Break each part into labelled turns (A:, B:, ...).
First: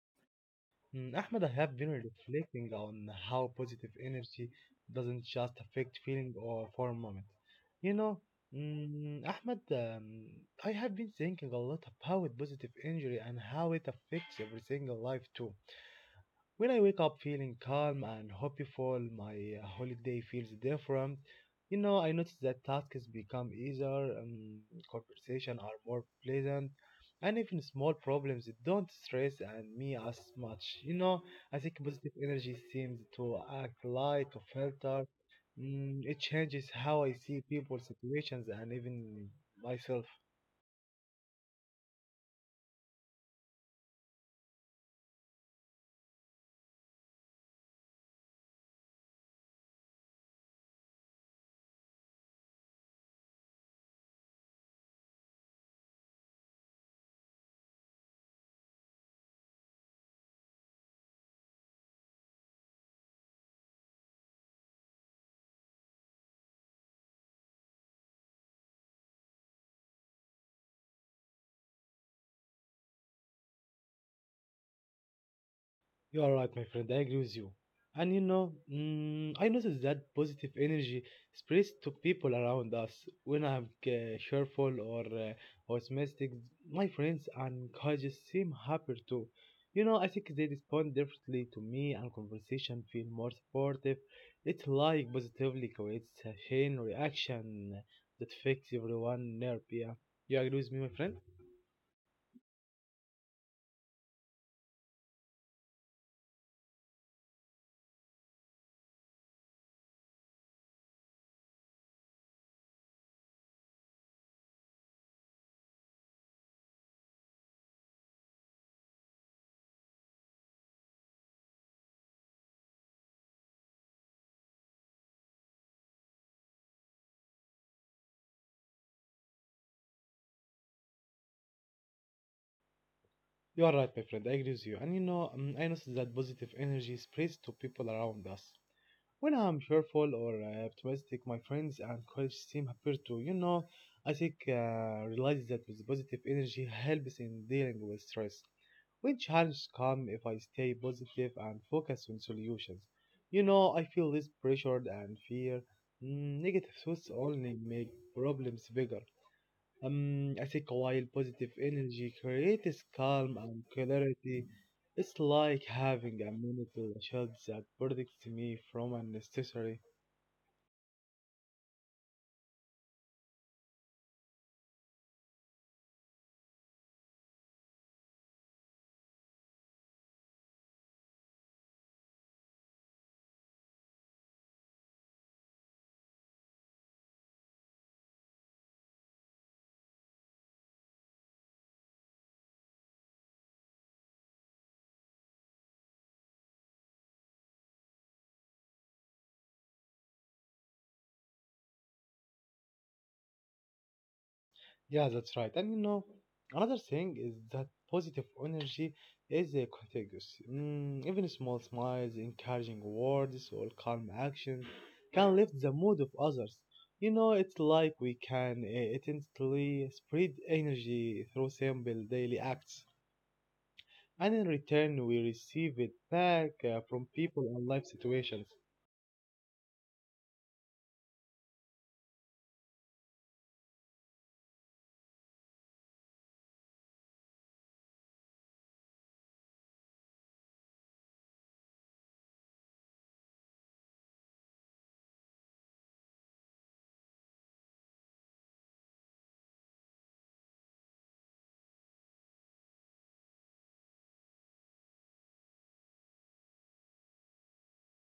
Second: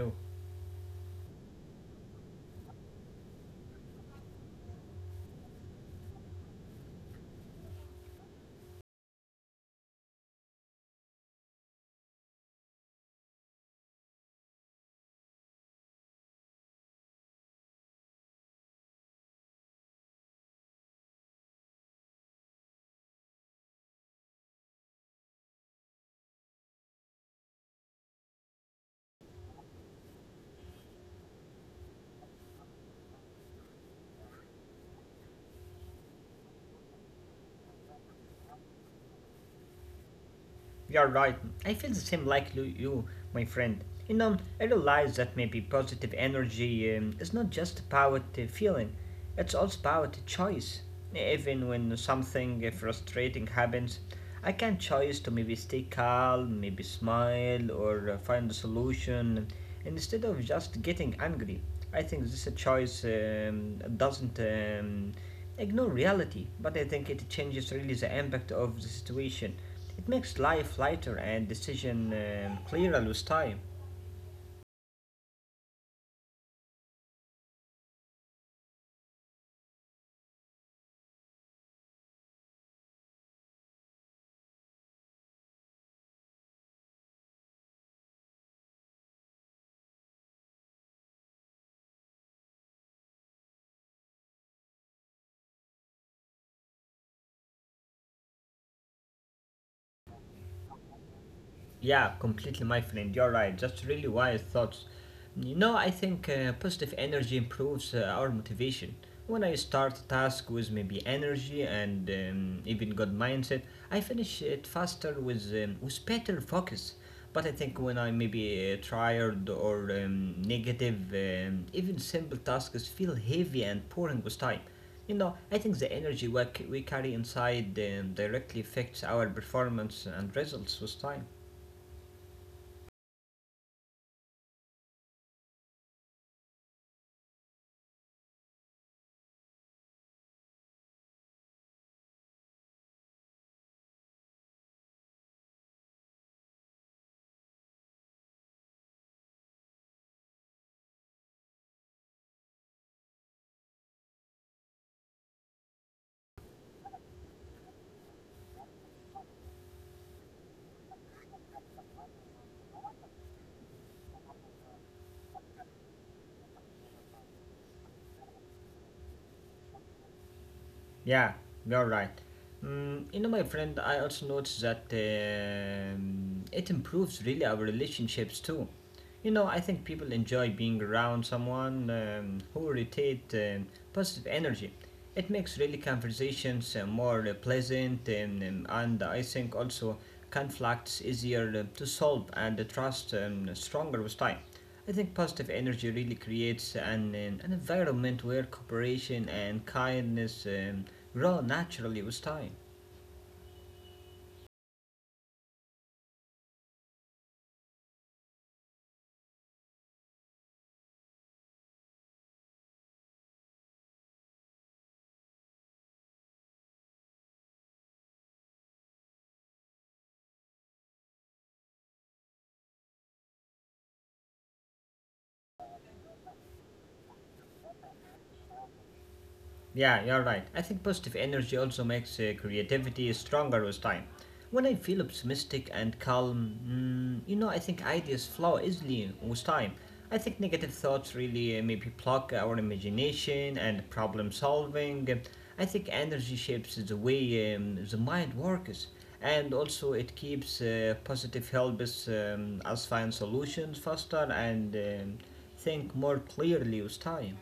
A: you.
B: Ahmed, I have been reflecting on how positive energy doesn't just affect feeling or for a moment. You know, mm, Ahmed, um, I have been thinking a lot about positive energy and how it affects every single life too. When I wake up feeling calm and hopeful, my holiday feels different. You know, I notice that tasks become easier, conversation are more pleasant, and even small problems don't stress and me as much. You know, I think positive energy seems to act like a filter. It changes how I see people, situations, and even myself.
A: You're right. I feel the same like you, my friend. You know, I realize that maybe positive energy is not just about feeling, it's also about choice. Even when something frustrating happens, I can choose to maybe stay calm, maybe smile, or find a solution instead of just getting angry. I think this choice doesn't ignore reality, but I think it changes really the impact of the situation. It makes life lighter and decision clearer with time.
B: You are right, my friend. I agree with you. And you know, I noticed that positive energy spreads to people around us. When I'm cheerful or optimistic, my friends and colleagues seem happier too. You know, I think they respond differently to me, and conversation feel more supportive. It's like positively creates a chain reaction that affects everyone nerve. Yeah, you agree with me, my friend?
A: Yeah, completely, my friend. You're right. Just really wise thoughts. You know, I think positive energy improves our motivation. When I start a task with maybe energy and even good mindset, I finish it faster with better focus. But I think when I maybe tired or negative, even simple tasks feel heavy and boring with time. You know, I think the energy we carry inside directly affects our performance and results with time.
B: You are right, my friend. I agree with you. And you know, I noticed that positive energy spreads to people around us. When I'm cheerful or optimistic, my friends and colleagues seem happier too. You know, I think realize that with positive energy helps in dealing with stress. When challenges come, if I stay positive and focus on solutions, you know, I feel less pressured and fear. Negative thoughts only make problems bigger. I think while positive energy creates calm and clarity, it's like having a mental shield that protects me from unnecessary.
A: Yeah, you're right. Mm, you know, my friend, I also noticed that it improves really our relationships too. You know, I think people enjoy being around someone who rotate positive energy. It makes really conversations more pleasant, and I think also conflicts easier to solve and the trust stronger with time. I think positive energy really creates an environment where cooperation and kindness grow naturally with time.
B: Yeah, that's right. And you know, another thing is that positive energy is contagious. Even small smiles, encouraging words, or calm actions can lift the mood of others. You know, it's like we can instantly spread energy through simple daily acts, and in return we receive it back from people and life situations.
A: Yeah, you're right. I think positive energy also makes creativity stronger with time. When I feel optimistic and calm, mm, you know, I think ideas flow easily with time. I think negative thoughts really maybe block our imagination and problem solving. I think energy shapes the way the mind works, and also it keeps positive helps us find solutions faster and think more clearly with time.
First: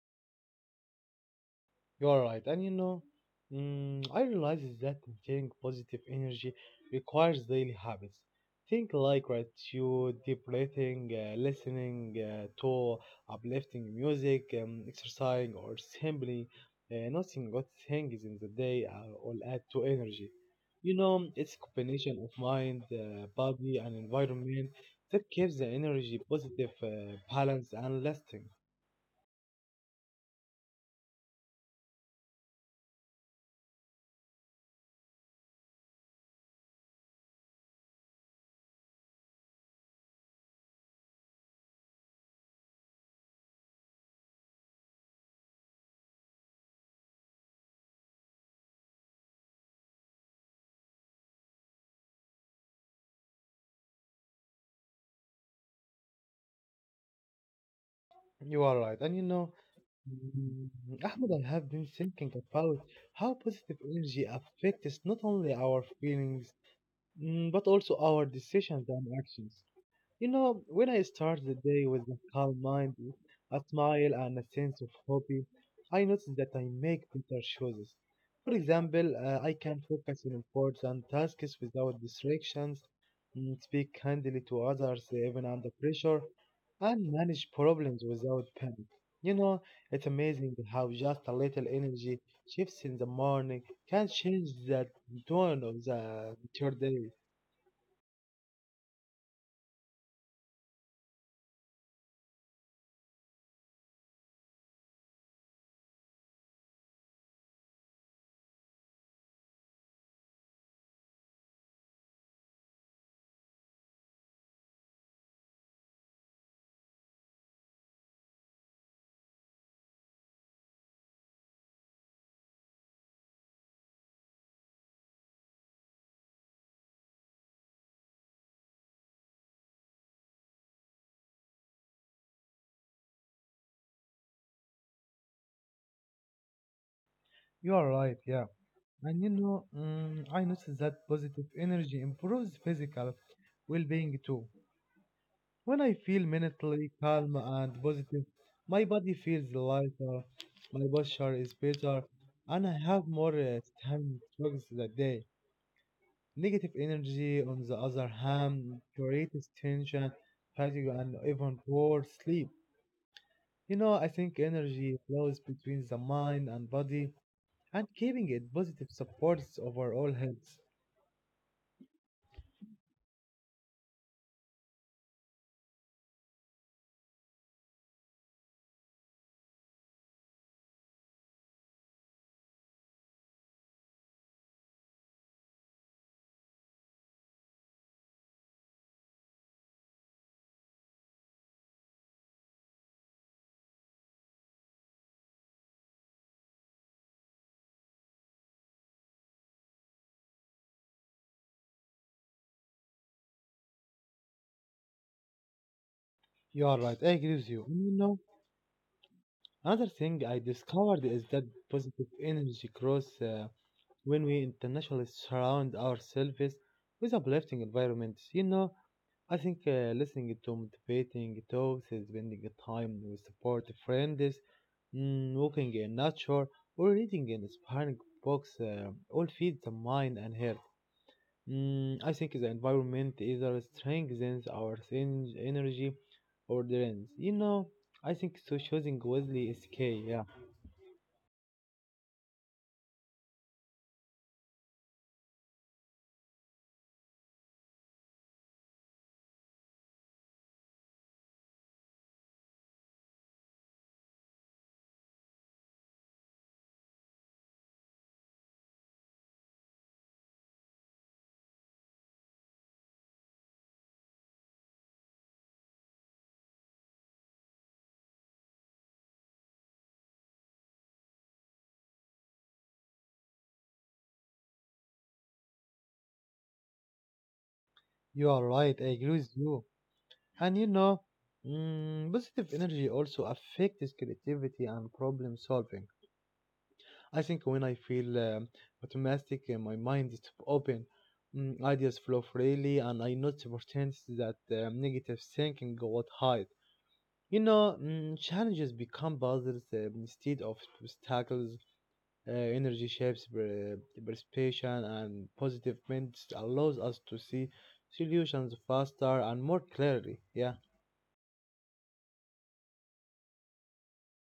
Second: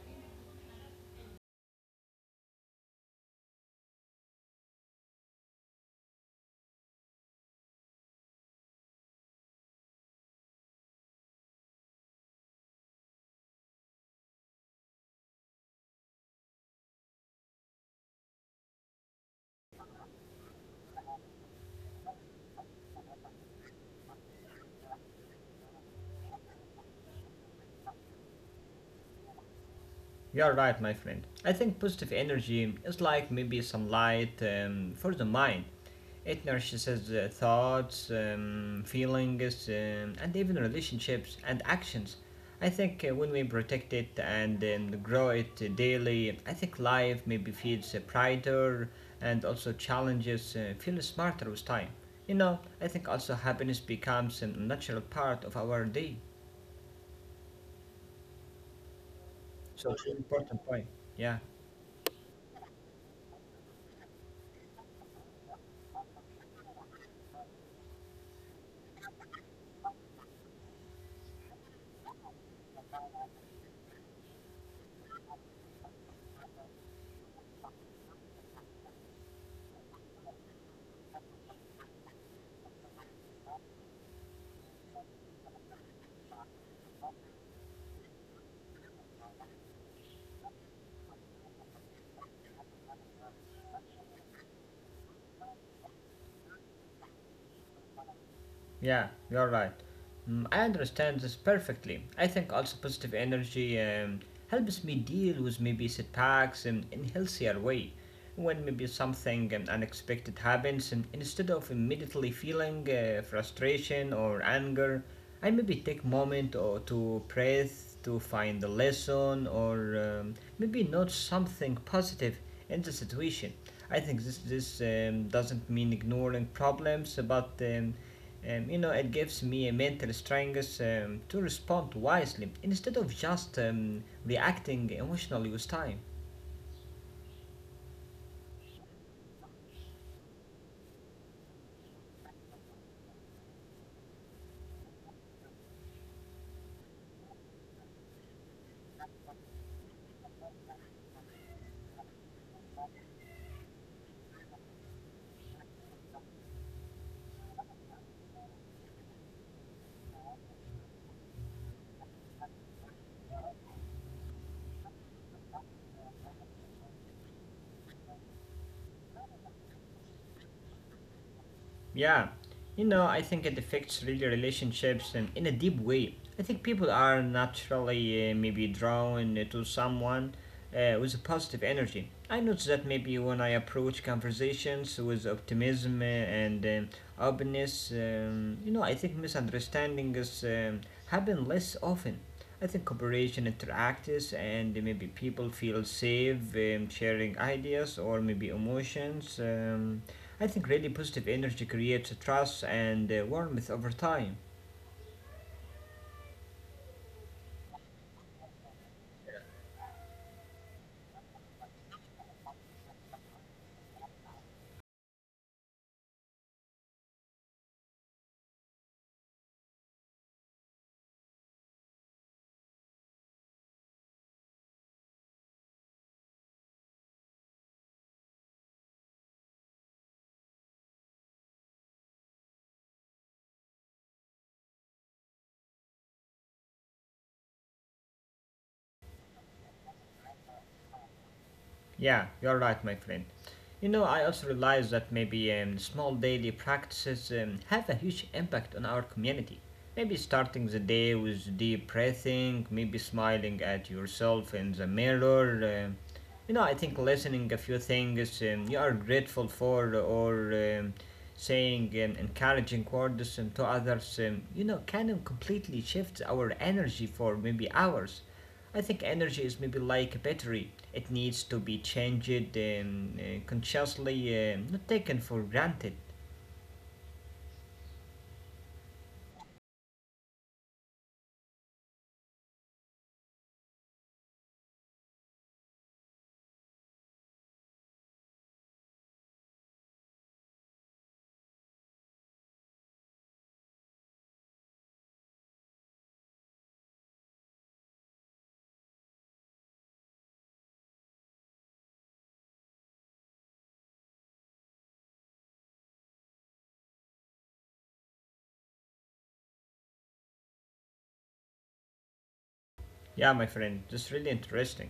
B: You are right, and you know, I realize is that maintaining positive energy requires daily habits. Think like gratitude, deep breathing, listening to uplifting music, exercising, or simply noticing good things in the day all add to energy. You know, it's a combination of mind, body, and environment that keeps the energy positive, balanced, and lasting.
A: You're right, my friend. I think positive energy is like maybe some light for the mind. It nourishes thoughts, feelings, and even relationships and actions. I think when we protect it and grow it daily, I think life maybe feels brighter and also challenges feel smarter with time. You know, I think also happiness becomes a natural part of our day.
B: You are right, and you
A: So it's
B: know.
A: an important point.
B: Mm,
A: Yeah.
B: Ahmed, I have been thinking about how positive energy affects not only our feelings, but also our decisions and actions. You know, when I start the day with a calm mind, a smile, and a sense of hobby, I notice that I make better choices. For example, I can focus on important tasks without distractions, speak kindly to others even under pressure, and manage problems without panic. You know, it's amazing how just a little energy shifts in the morning can change the tone of the entire day.
A: Yeah, you're right. Mm, I understand this perfectly. I think also positive energy helps me deal with maybe setbacks in healthier way. When maybe something unexpected happens, and instead of immediately feeling frustration or anger, I maybe take moment or to breathe to find a lesson or maybe note something positive in the situation. I think this doesn't mean ignoring problems, but you know, it gives me a mental strength to respond wisely instead of just reacting emotionally with time.
B: You are right, yeah. And you know, I notice that positive energy improves physical well being too. When I feel mentally calm and positive, my body feels lighter, my posture is better, and I have more stamina throughout the day. Negative energy, on the other hand, creates tension, fatigue, and even poor sleep. You know, I think energy flows between the mind and body, and keeping it positive supports overall health.
A: Yeah, you know, I think it affects really relationships in a deep way. I think people are naturally maybe drawn to someone with a positive energy. I notice that maybe when I approach conversations with optimism and openness, you know, I think misunderstandings happen less often. I think cooperation interacts and maybe people feel safe sharing ideas or maybe emotions. I think really positive energy creates trust and warmth over time.
B: You are right, I agree with you. And you know, another thing I discovered is that positive energy grows when we internationally surround ourselves with uplifting environments. You know, I think listening to motivating talks, spending time with supportive friends, walking in nature, or reading inspiring books all feed the mind and heart. I think the environment either strengthens our energy or drains. You know, I think so choosing wisely is key. Yeah,
A: Yeah, you're right, my friend. You know, I also realize that maybe small daily practices have a huge impact on our community. Maybe starting the day with deep breathing, maybe smiling at yourself in the mirror. You know, I think listening a few things you are grateful for or saying encouraging words to others, you know, can completely shift our energy for maybe hours. I think energy is maybe like a battery. It needs to be changed consciously, not taken for granted.
B: you are right. I agree with you. And you know, positive energy also affects creativity and problem solving. I think when I feel optimistic, my mind is open. Ideas flow freely, and I notice opportunities that negative thinking got hide. You know, challenges become puzzles instead of obstacles. Energy shapes perception, and positive minds allows us to see solutions faster and more clearly. Yeah,
A: Yeah, my friend, that's really interesting.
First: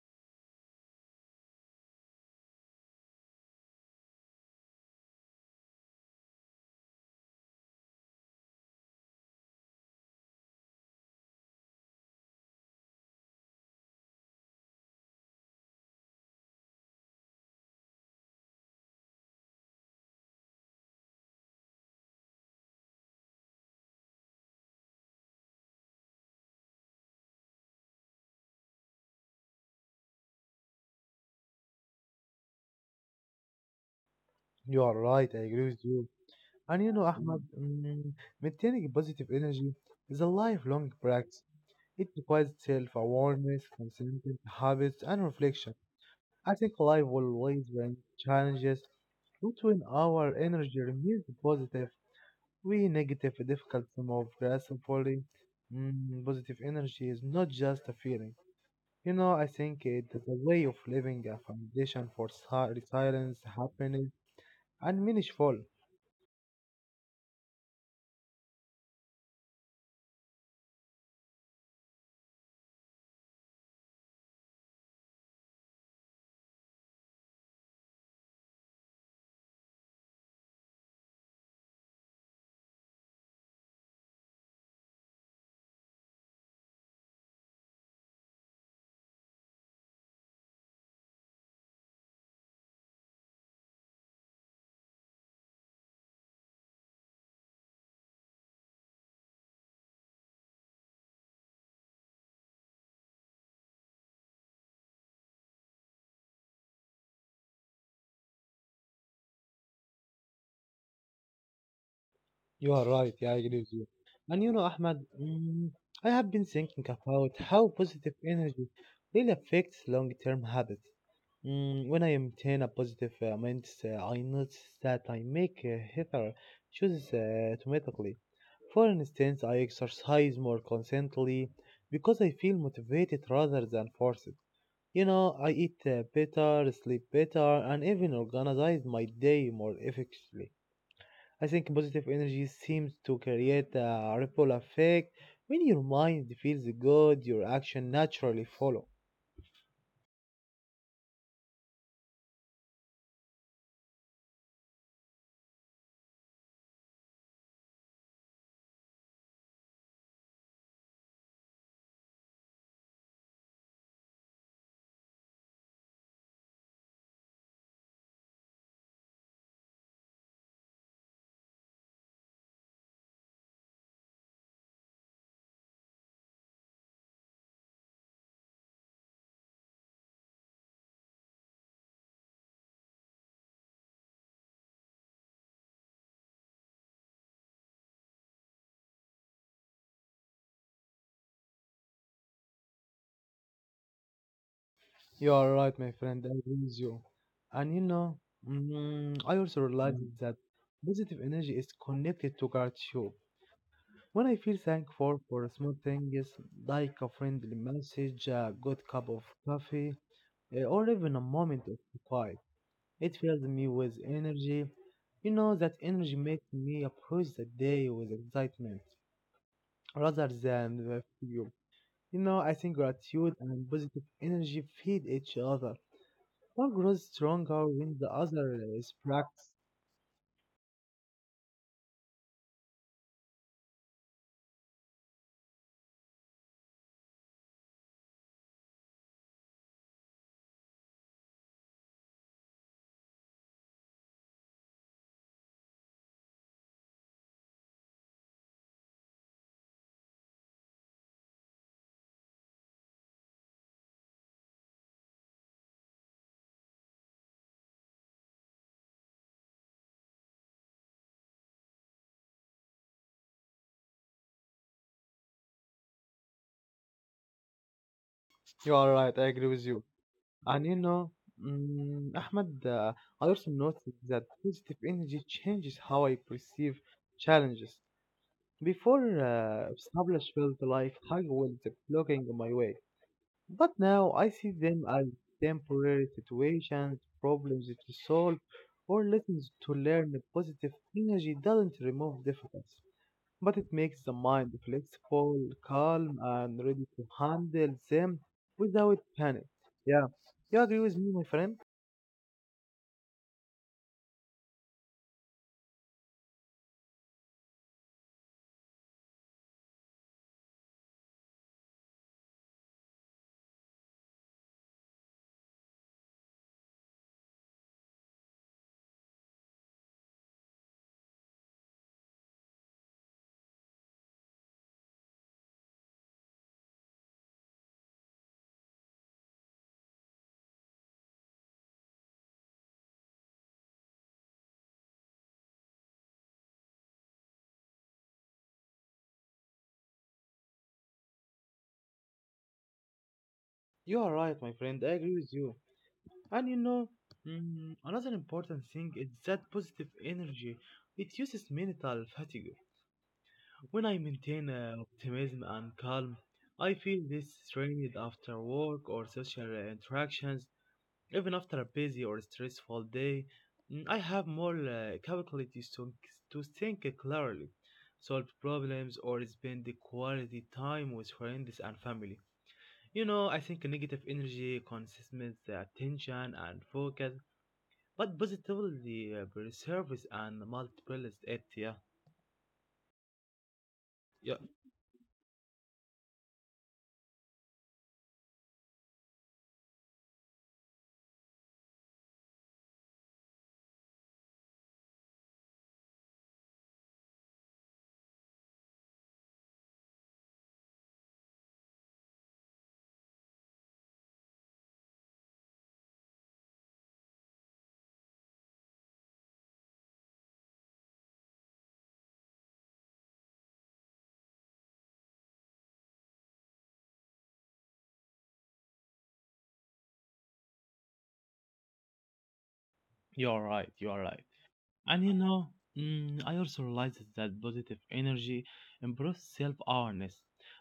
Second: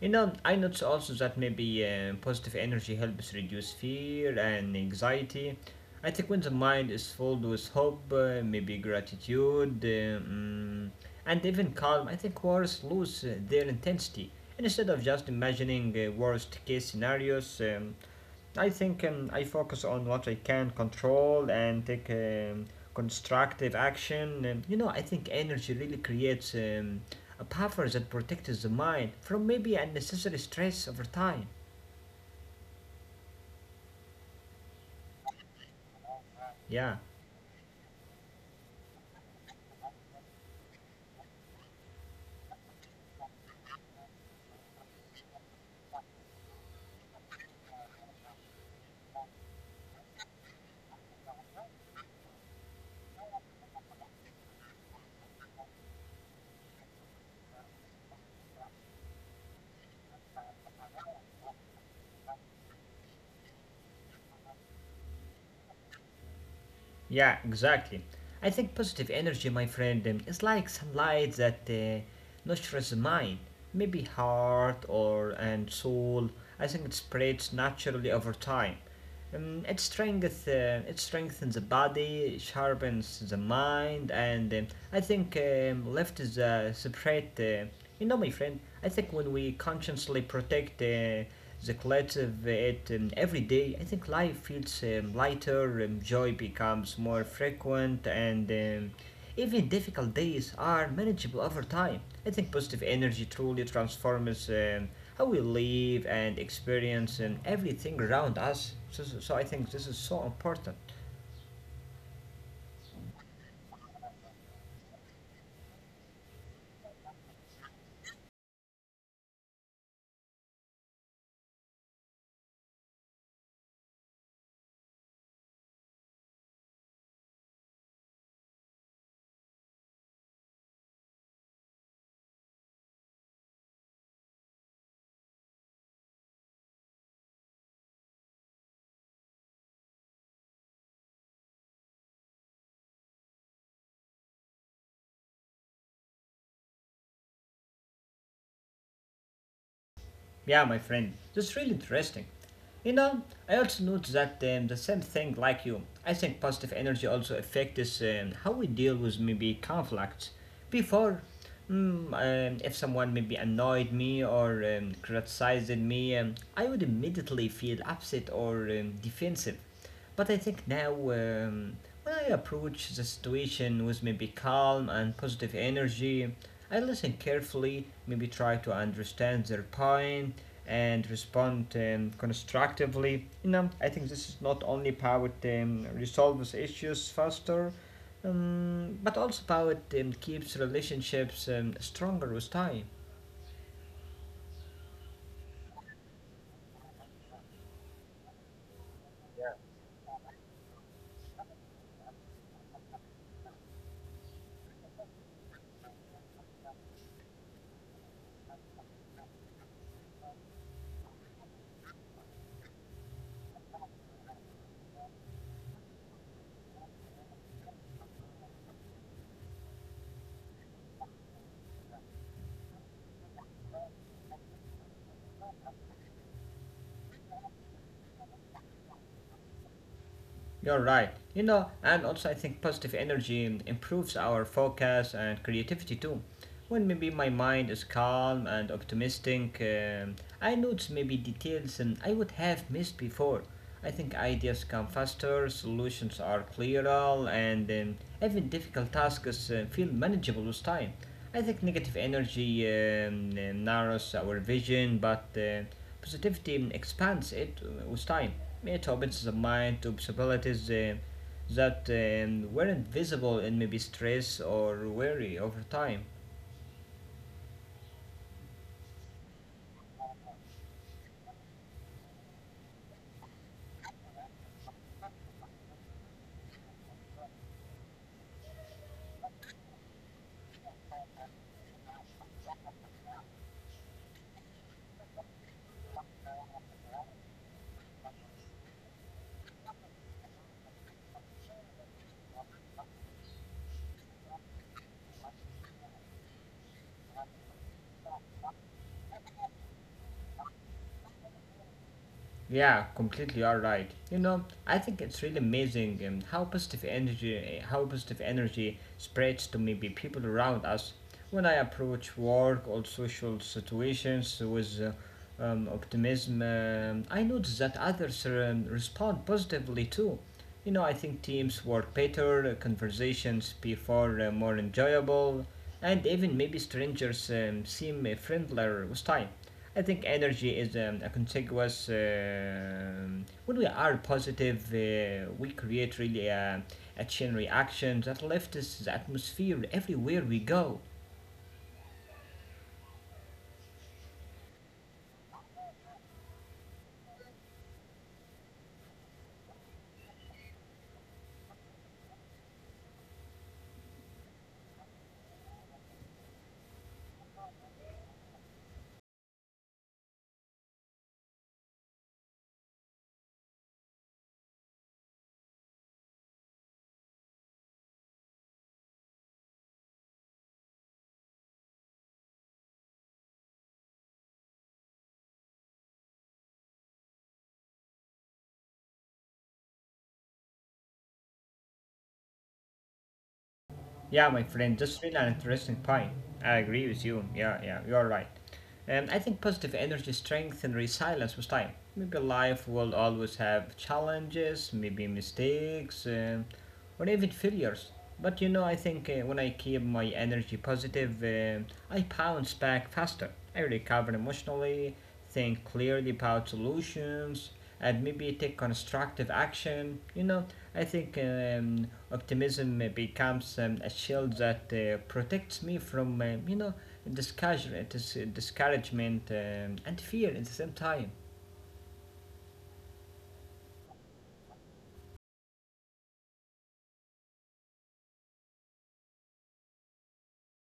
A: You know, I notice also that maybe positive energy helps reduce fear and anxiety. I think when the mind is filled with hope, maybe gratitude, and even calm, I think wars lose their intensity. And instead of just imagining worst case scenarios, I think I focus on what I can control and take constructive action. You know, I think energy really creates a buffer that protects the mind from maybe unnecessary stress over time.
B: you are right. I agree with you. And you
A: Yeah,
B: know, Ahmad, maintaining positive energy is a lifelong practice. It requires self-awareness, consistent habits, and reflection. I think life will always bring challenges, but when our energy remains positive, we negative, difficult to move gracefully. Positive energy is not just a feeling. You know, I think it is a way of living, a foundation for resilience, happiness, and meaningful.
A: yeah, exactly. I think positive energy, my friend, is like sunlight that nurtures the mind, maybe heart or and soul. I think it spreads naturally over time. It strengthens the body, sharpens the mind, and I think left is a separate. You know, my friend, I think when we consciously protect the collective it every day, I think life feels lighter, joy becomes more frequent, and even difficult days are manageable over time. I think positive energy truly transforms how we live and experience and everything around us. So I think this is so important.
B: You are right, yeah, I agree with you. And you know, Ahmad, I have been thinking about how positive energy really affects long term habits. When I maintain a positive mindset, I notice that I make healthier choices automatically. For instance, I exercise more consistently because I feel motivated rather than forced. You know, I eat better, sleep better, and even organize my day more effectively. I think positive energy seems to create a ripple effect. When your mind feels good, your action naturally follow.
A: Yeah, my friend, that's really interesting. You know, I also noticed that the same thing like you. I think positive energy also affects us, how we deal with maybe conflicts. Before, if someone maybe annoyed me or criticized me, I would immediately feel upset or defensive. But I think now, when I approach the situation with maybe calm and positive energy, I listen carefully, maybe try to understand their point, and respond constructively. You know, I think this is not only powered resolves issues faster, but also powered keeps relationships stronger with time.
B: You are right, my friend. I agree with you. And you know, I also realized Mhm. that positive energy is connected to gratitude. When I feel thankful for small things like a friendly message, a good cup of coffee, or even a moment of quiet. It filled me with energy. You know, that energy makes me approach the day with excitement rather than the fear. You know, I think gratitude and positive energy feed each other. One grows stronger when the other is practiced.
A: You're right. You know, and also I think positive energy improves our focus and creativity too. When maybe my mind is calm and optimistic, I notice maybe details and I would have missed before. I think ideas come faster, solutions are clearer, and even difficult tasks feel manageable with time. I think negative energy narrows our vision, but positivity expands it with time. It opens the mind to possibilities that weren't visible in maybe stress or worry over time.
B: You are right, I agree with you. And you know, mm, Ahmed, uh, I also noticed that positive energy changes how I perceive challenges. Before, established felt life hard was blocking my way. But now I see them as temporary situations, problems to solve, or lessons to learn. Positive energy doesn't remove difficulties, but it makes the mind flexible, calm, and ready to handle them without panic. Yeah, you agree with me, my friend?
A: Yeah, completely you are right. You know, I think it's really amazing how positive energy spreads to maybe people around us. When I approach work or social situations with optimism, I notice that others respond positively too. You know, I think teams work better, conversations before more enjoyable, and even maybe strangers seem friendlier with time. I think energy is a contiguous. When we are positive, we create really a chain reaction that lifts the atmosphere everywhere we go.
B: You are right, my friend. I agree with you. And you know, another important thing is that positive energy reduces mental fatigue. When I maintain optimism and calm, I feel less strained after work or social interactions. Even after a busy or stressful day, I have more capabilities to think clearly, solve problems, or spend the quality time with friends and family. You know, I think negative energy consumes the attention and focus, but positively preserves and multiplies it. Yeah,
A: Yeah, my
B: yeah,
A: friend, that's really an interesting point. I agree with you. Yeah, you're right. I think positive energy strength and resilience with time. Maybe life will always have challenges, maybe mistakes, or even failures. But you know, I think when I keep my energy positive, I bounce back faster. I recover emotionally, think clearly about solutions, and maybe take constructive action. You know, I think optimism becomes a shield that protects me from, discouragement, discouragement and fear at the same time.
B: you're right. And you know, I also realized that positive energy improves self awareness.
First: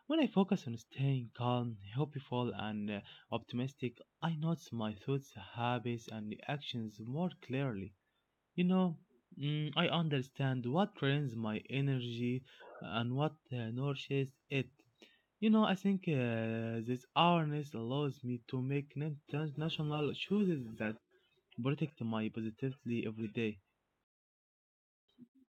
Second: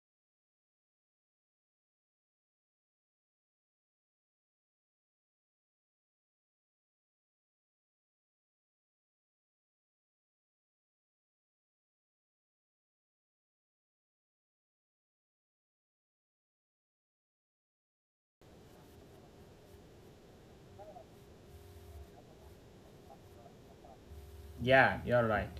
B: When I focus on staying calm, hopeful, and optimistic, I notice my thoughts, habits, and actions more clearly. You know, I understand what drains my energy and what nourishes it. You know, I think this awareness allows me to make national choices that protect my positivity every day.
A: Yeah, you're right.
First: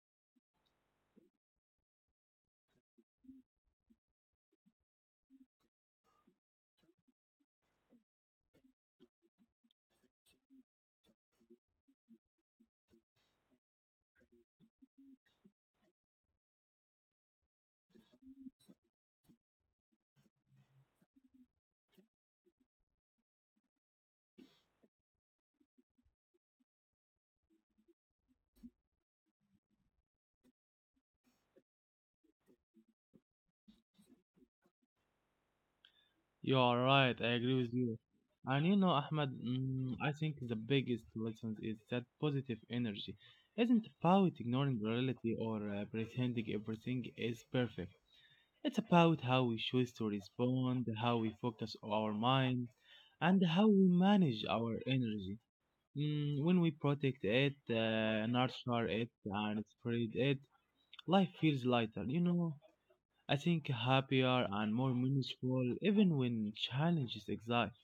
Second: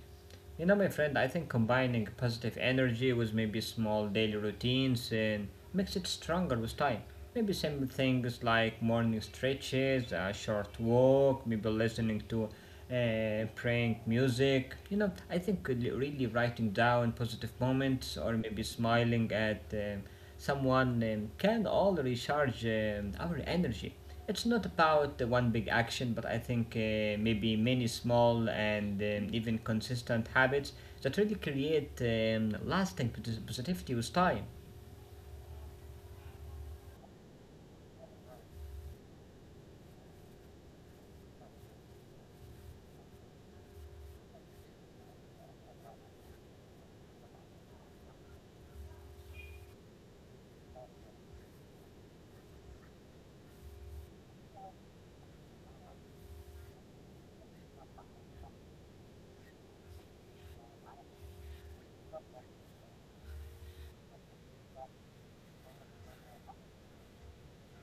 A: You know, my friend, I think combining positive energy with maybe small daily routines and makes it stronger with time. Maybe simple things like morning stretches, a short walk, maybe listening to praying music. You know, I think really writing down positive moments or maybe smiling at someone can all recharge our energy. It's not about the one big action, but I think maybe many small and even consistent habits that really create lasting positivity with time.
B: You are right. I agree with you. And you know, Ahmed, I think the biggest lesson is that positive energy isn't about ignoring reality or pretending everything is perfect. It's about how we choose to respond, how we focus our mind, and how we manage our energy. When we protect it, nurture it, and spread it, life feels lighter, you know. I think happier and more meaningful even when challenges exist.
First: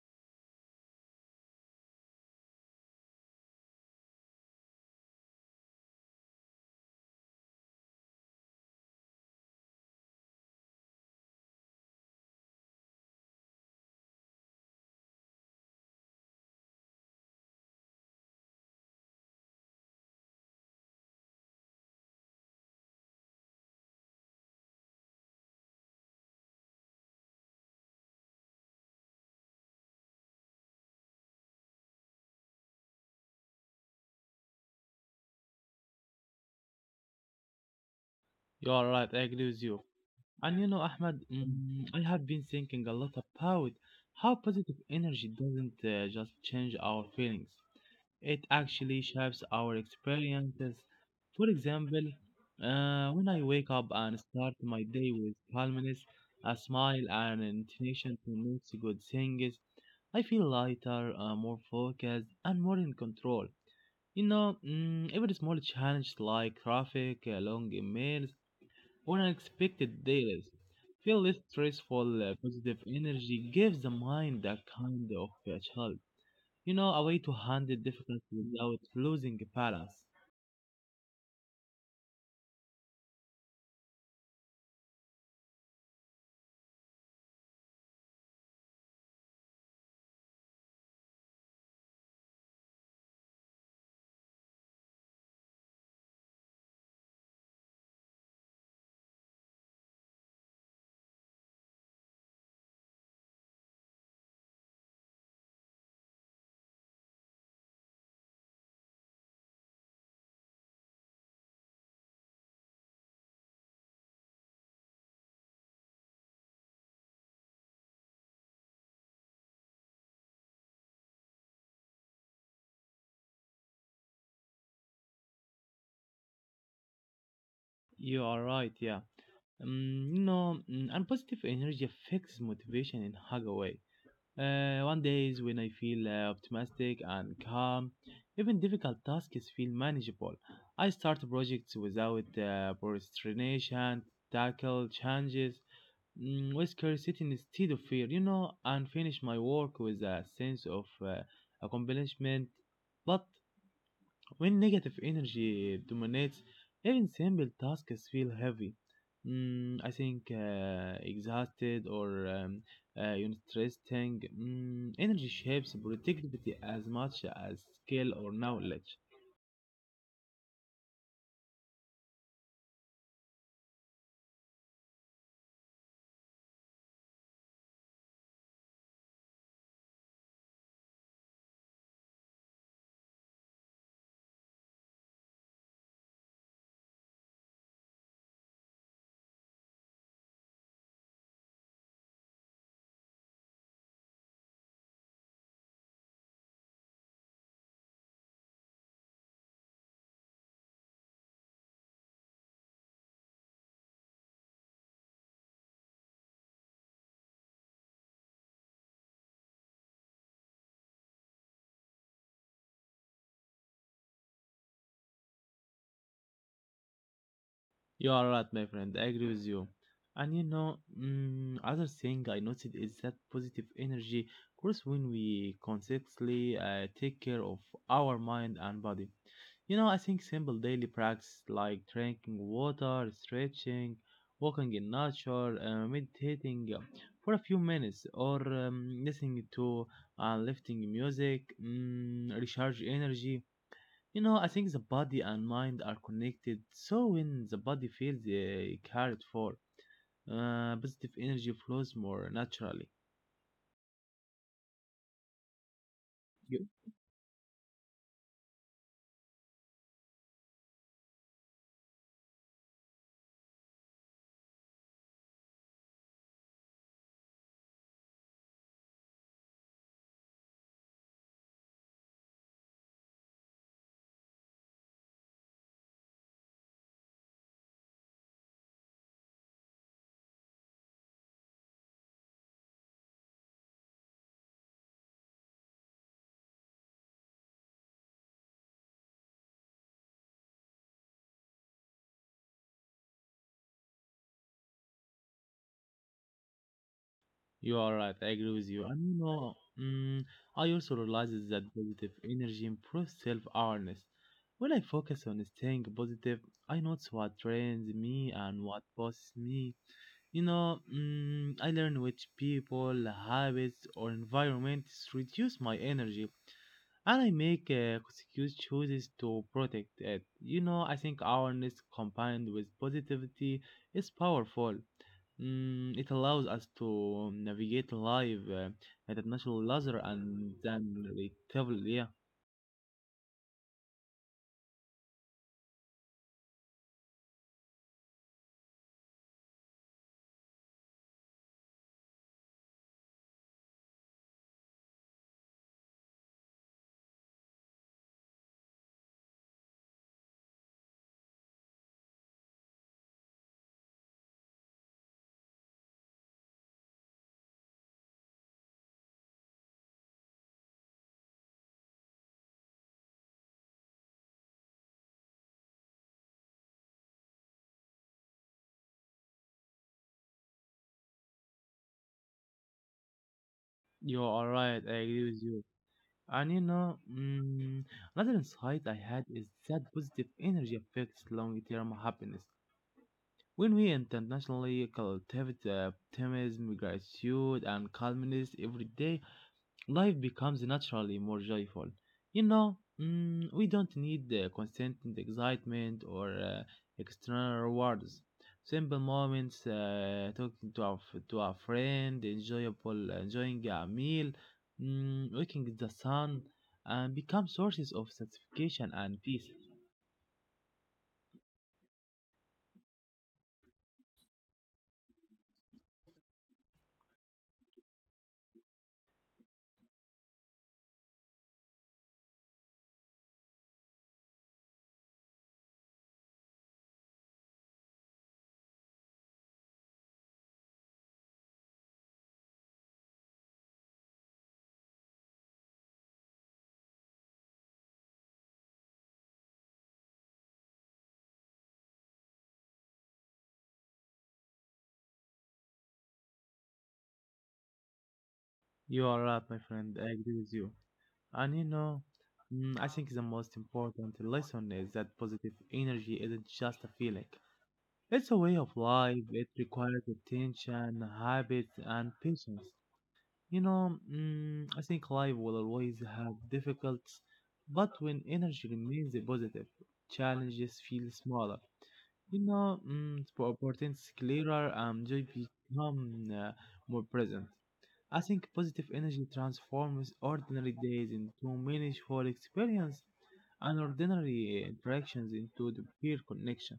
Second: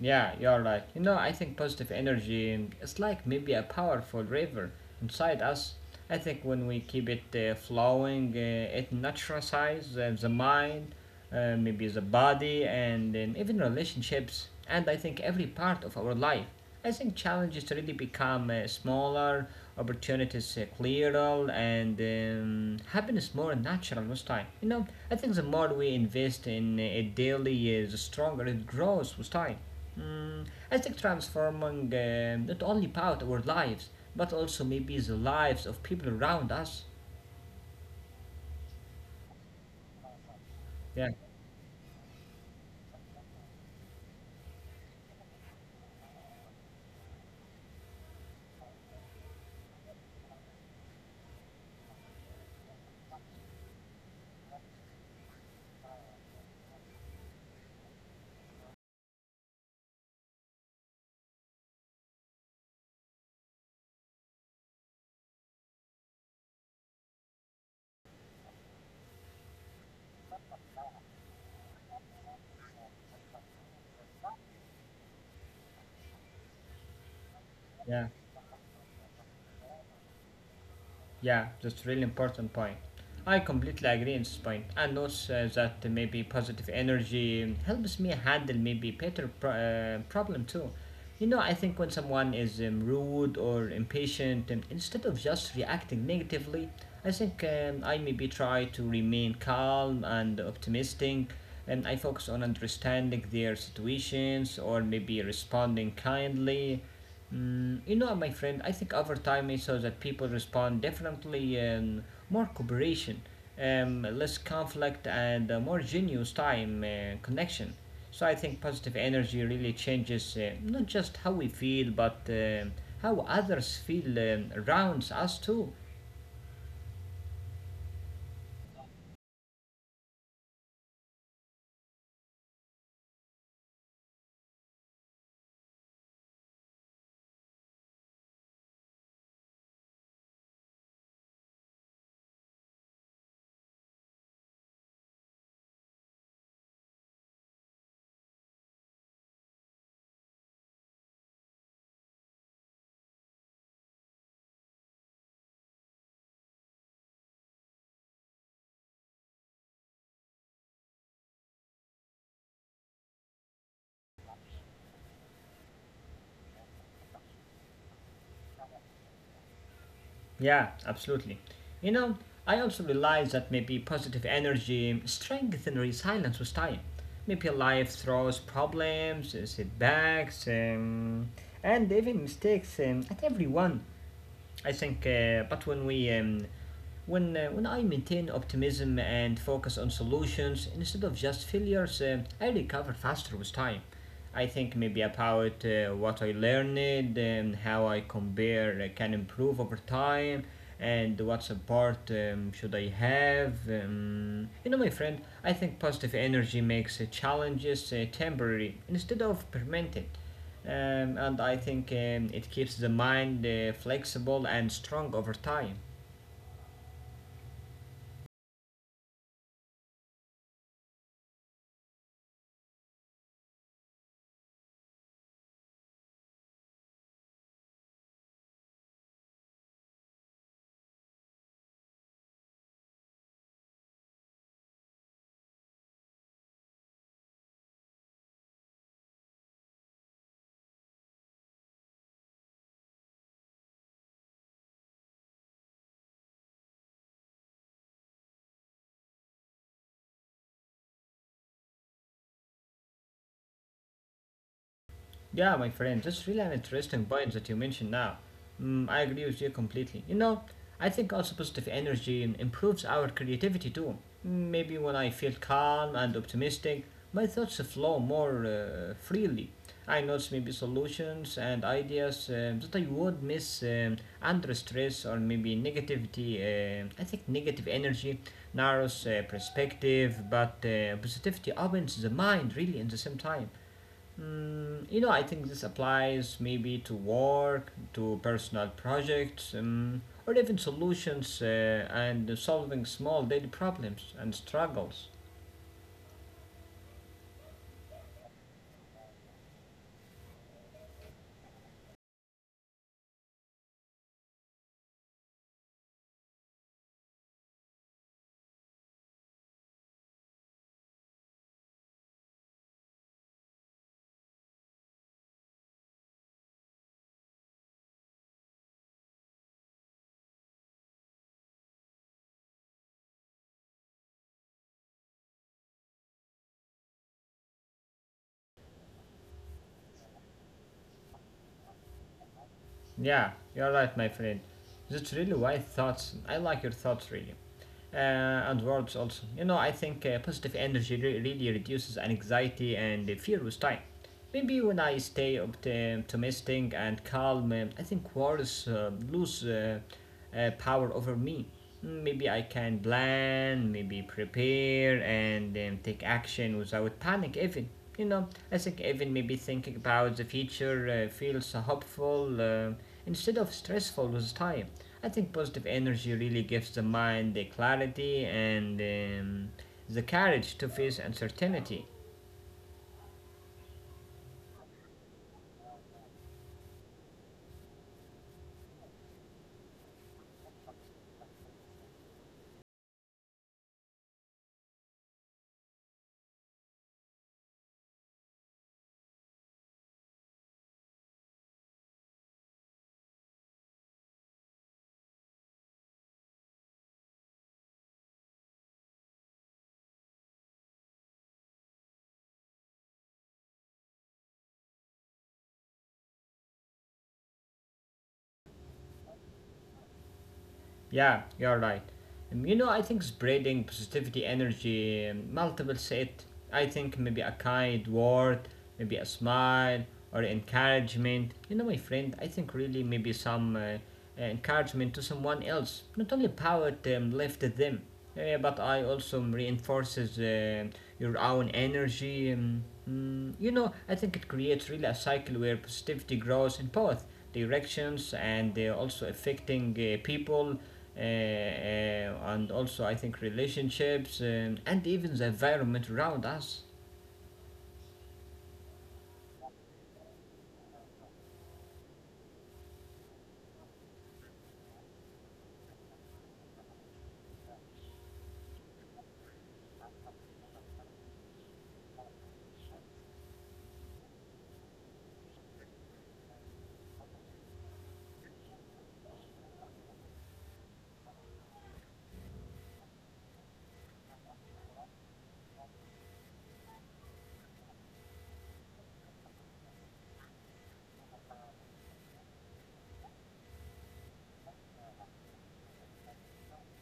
A: Yeah, you're right. You know, I think positive energy is like maybe a powerful river inside us. I think when we keep it flowing, it naturalizes the mind, maybe the body, and even relationships, and I think every part of our life. I think challenges really become smaller, opportunities clearer, and happiness more natural with time. You know, I think the more we invest in it daily, the stronger it grows with time. Mm, I think transforming not only about our lives, but also maybe the lives of people around us.
B: You are right, I agree with you. And you know,
A: Yeah,
B: Ahmed, I have been thinking a lot about how positive energy doesn't just change our feelings, it actually shapes our experiences. For example, when I wake up and start my day with calmness, a smile, and an intention to notice good things, I feel lighter, more focused, and more in control. You know, every small challenge like traffic, long emails, or unexpected days. Feel less stressful, positive energy gives the mind a kind of child. You know, a way to handle
A: yeah.
B: difficulty without losing balance.
A: Yeah, that's really important point. I completely agree in this point. I notice that maybe positive energy helps me handle maybe better problem too. You know, I think when someone is rude or impatient, instead of just reacting negatively, I maybe try to remain calm and optimistic. And I focus on understanding their situations or maybe responding kindly. Mm, you know, my friend, I think over time I saw that people respond differently and more cooperation, less conflict, and a more genuine time connection. So I think positive energy really changes not just how we feel, but how others feel around us too.
B: You are right, yeah. You know, and positive energy affects motivation in hug away. One days when I feel optimistic and calm, even difficult tasks feel manageable. I start projects without procrastination, tackle challenges with curiosity instead of fear, you know, and finish my work with a sense of accomplishment. But when negative energy dominates, even simple tasks feel heavy. I think exhausted or you know, stressing. Energy shapes productivity as much as skill or knowledge.
A: Yeah, absolutely. You know, I also realize that maybe positive energy strengthens resilience with time. Maybe life throws problems, setbacks, and even mistakes at everyone. I think, but when we when I maintain optimism and focus on solutions instead of just failures, I recover faster with time. I think maybe about what I learned, how I compare, can improve over time, and what support should I have. You know, my friend, I think positive energy makes challenges temporary instead of permanent. And I think it keeps the mind flexible and strong over time.
B: You are right, my friend. I agree with you. And you know, other thing I noticed is that positive energy grows when we consciously take care of our mind and body. You know, I think simple daily practice like drinking water, stretching, walking in nature, meditating for a few minutes, or listening to lifting music, mm, recharge energy. You know, I think the body and mind are connected, so when the body feels cared for, positive energy flows more naturally.
A: Yeah, my friend, that's really an
B: You,
A: interesting point that you mentioned now. Mm, I agree with you completely. You know, I think also positive energy improves our creativity too. Mm, maybe when I feel calm and optimistic, my thoughts flow more freely. I notice maybe solutions and ideas that I would miss under stress or maybe negativity. I think negative energy narrows perspective, but positivity opens the mind really in the same time. Mm, you know, I think this applies maybe to work, to personal projects, or even solutions and solving small daily problems and struggles.
B: you are right, I agree with you. And you know, mm, I also realize that positive energy improves self awareness. When I focus on staying positive, I notice what trains me and what boosts me. You know, mm, I learn which people, habits, or environments reduce my energy. And I make conscious choices to protect it. You know, I think awareness combined with positivity is powerful. Mm, it allows us to navigate life at a natural level and then relatively. Yeah,
A: Yeah, you're right, my friend. That's really why thoughts, I like your thoughts really. Uh, and words also. You know, I think positive energy really reduces anxiety and fear with time. Maybe when I stay optimistic and calm, I think words lose power over me. Maybe I can plan, maybe prepare, and then take action without panic, even. You know, I think even maybe thinking about the future feels hopeful instead of stressful with time. I think positive energy really gives the mind the clarity and the courage to face uncertainty.
B: you are right. I agree with you. And you know, mm, another insight I had is that positive energy affects long-term happiness. When we intentionally cultivate optimism, gratitude, and calmness every day, life becomes naturally more joyful. You know, mm, we don't need constant excitement or external rewards. Simple moments, talking to our friend, enjoyable enjoying a meal, mm, looking at the sun, and become sources of satisfaction and peace.
A: Yeah, you're right. You know, I think spreading positivity energy, multiple set. I think maybe a kind word, maybe a smile or encouragement. You know, my friend, I think really maybe some encouragement to someone else, not only power them, left them. Yeah, yeah, but I also reinforces your own energy. You know, I think it creates really a cycle where positivity grows in both directions and also affecting people and also I think relationships and even the environment around us.
B: You are right, my friend. I agree with you. And you know, mm, I think the most important lesson is that positive energy isn't just a feeling, it's a way of life. It requires attention, habits, and patience. You know, mm, I think life will always have difficulties, but when energy remains positive, challenges feel smaller. You know, mm, opportunities clearer and joy become more present. I think positive energy transforms ordinary days into meaningful experience and ordinary interactions into the peer connection.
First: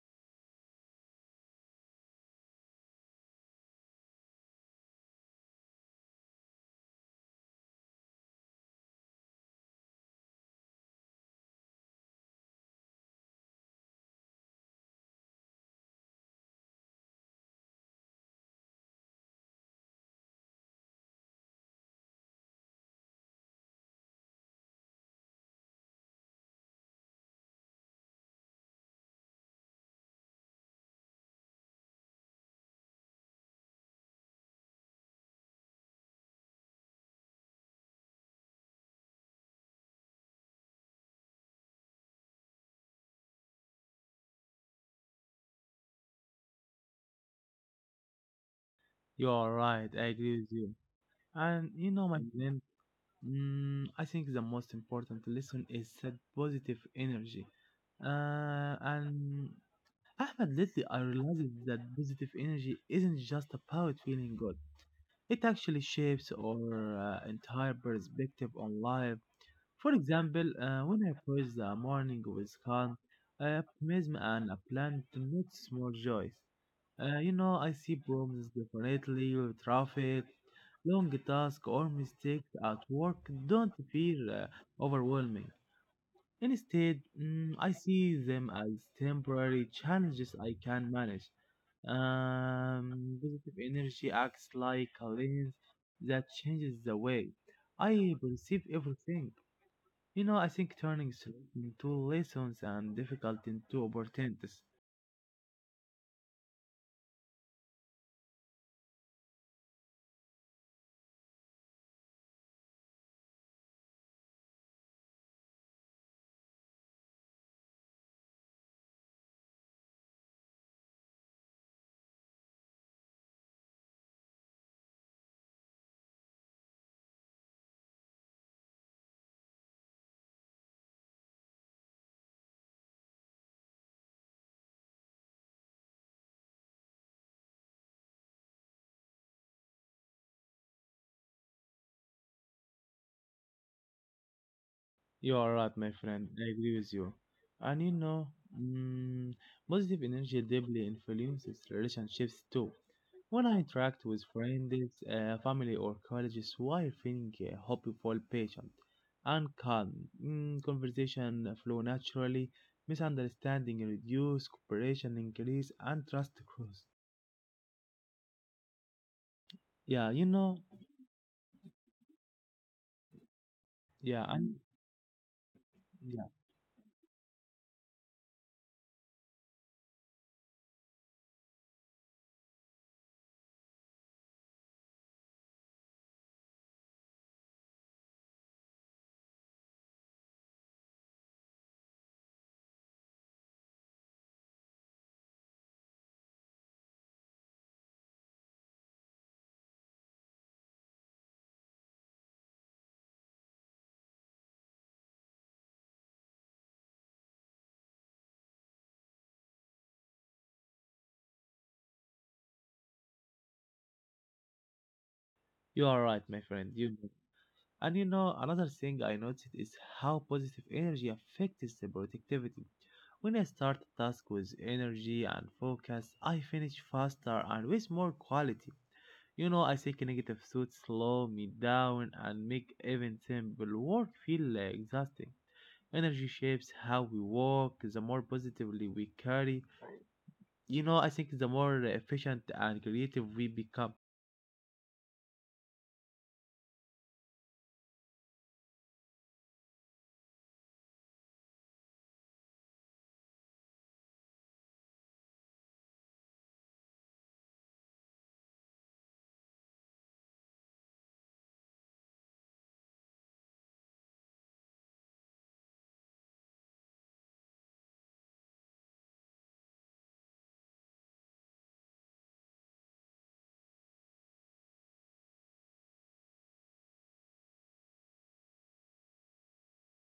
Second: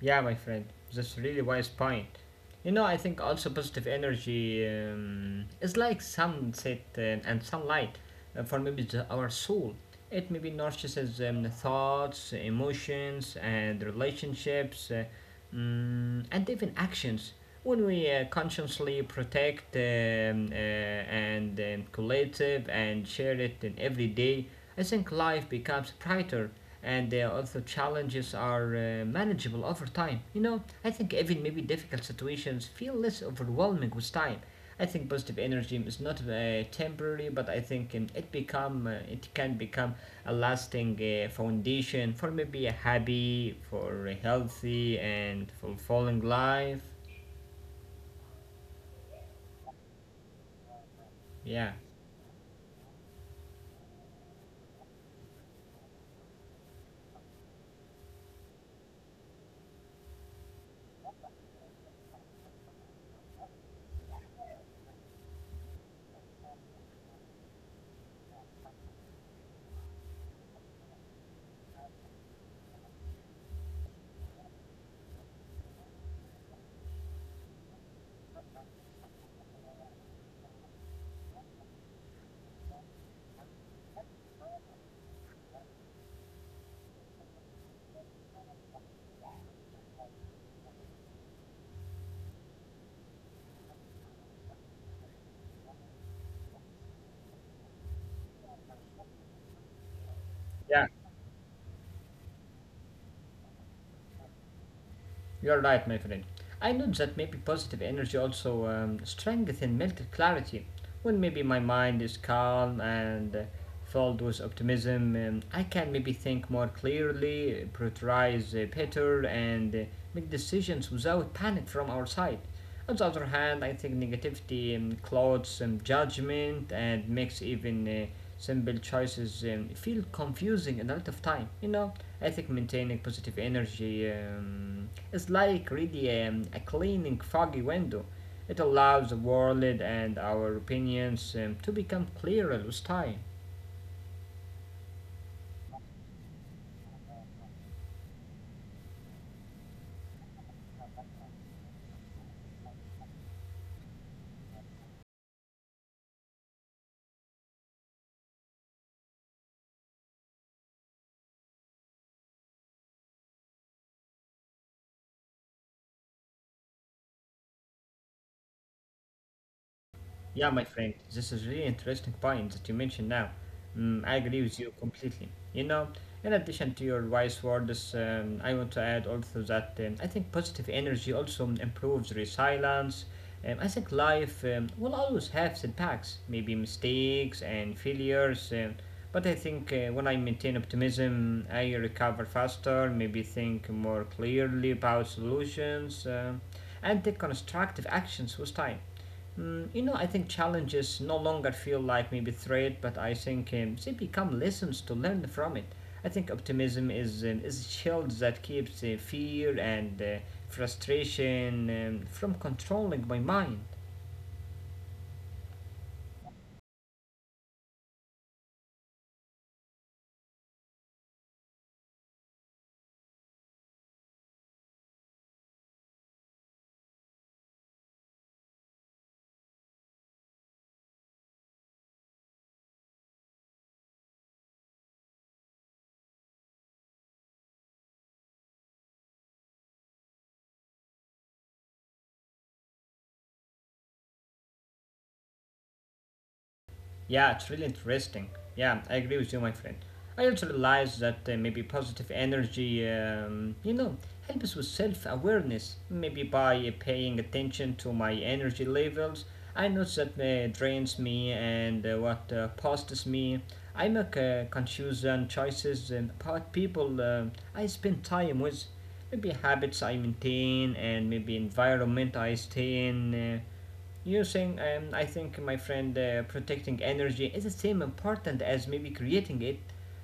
A: Yeah, my friend, that's a really wise point. You know, I think also positive energy is like sunset and sunlight for maybe the, our soul. It maybe nourishes thoughts, emotions, and relationships. And even actions. When we consciously protect and collective and share it in every day, I think life becomes brighter and also challenges are manageable over time. You know, I think even maybe difficult situations feel less overwhelming with time. I think positive energy is not temporary, but I think it can become a lasting foundation for maybe a happy, for a healthy and fulfilling life.
B: You are right, I agree with you. And
A: Yeah.
B: you know, my friend. Mm, I think the most important lesson is that positive energy. And Ahmed, lately I realized that positive energy isn't just about feeling good. It actually shapes our entire perspective on life. For example, when I praise the morning with calm, optimism, and a plan to note small joys. You know, I see problems differently, with traffic, long tasks, or mistakes at work don't feel overwhelming. Instead, mm, I see them as temporary challenges I can manage. Positive energy acts like a lens that changes the way I perceive everything. You know, I think
A: Yeah.
B: turning into lessons and difficulty into opportunities.
A: You're right, my friend. I know that maybe positive energy also strengthens mental clarity. When maybe my mind is calm and filled with optimism, I can maybe think more clearly, prioritize better, and make decisions without panic from our side. On the other hand, I think negativity clouds judgment and makes even simple choices feel confusing a lot of time. You know, I think maintaining positive energy is like really a cleaning foggy window. It allows the world and our opinions to become clearer with time.
B: You are right, my friend. I agree with you. And you know, mm, positive energy deeply influences relationships too. When I interact with friends, family, or colleagues while feeling hopeful, patient, and calm, mm, conversation flow naturally, misunderstanding reduce, cooperation increase, and trust grows. Yeah, you
A: Yeah,
B: know,
A: my friend, this is really interesting point that you mentioned now. Mm, I
B: yeah,
A: agree
B: and
A: with you completely. You know, in addition to your wise words, I want to add also that I think positive energy also improves resilience. I think life will always have setbacks, maybe mistakes and failures. But I think when I maintain optimism, I recover faster, maybe think more clearly about solutions, and take constructive actions with time. Mm, you know, I think challenges no longer feel like maybe threat, but I think they become lessons to learn from it. I think optimism is a shield that keeps fear and frustration from controlling my mind.
B: you are right, my friend. You and you know another thing I noticed is how positive energy affects the productivity. When I start a task with energy and focus, I finish faster and with more quality. You know, I think negative thoughts slow me down and make even simple work feel exhausting. Energy shapes how we work. The more positively we carry, you know, I think the more efficient and creative we become.
A: Yeah, it's really interesting. Yeah, I agree with you, my friend. I also realize that maybe positive energy, you know, helps with self awareness. Maybe by paying attention to my energy levels, I notice that drains me and what passes me. I make conscious choices about people I spend time with maybe habits I maintain and maybe environment I stay in. Using, I think, my friend, protecting energy is the same important as maybe creating it.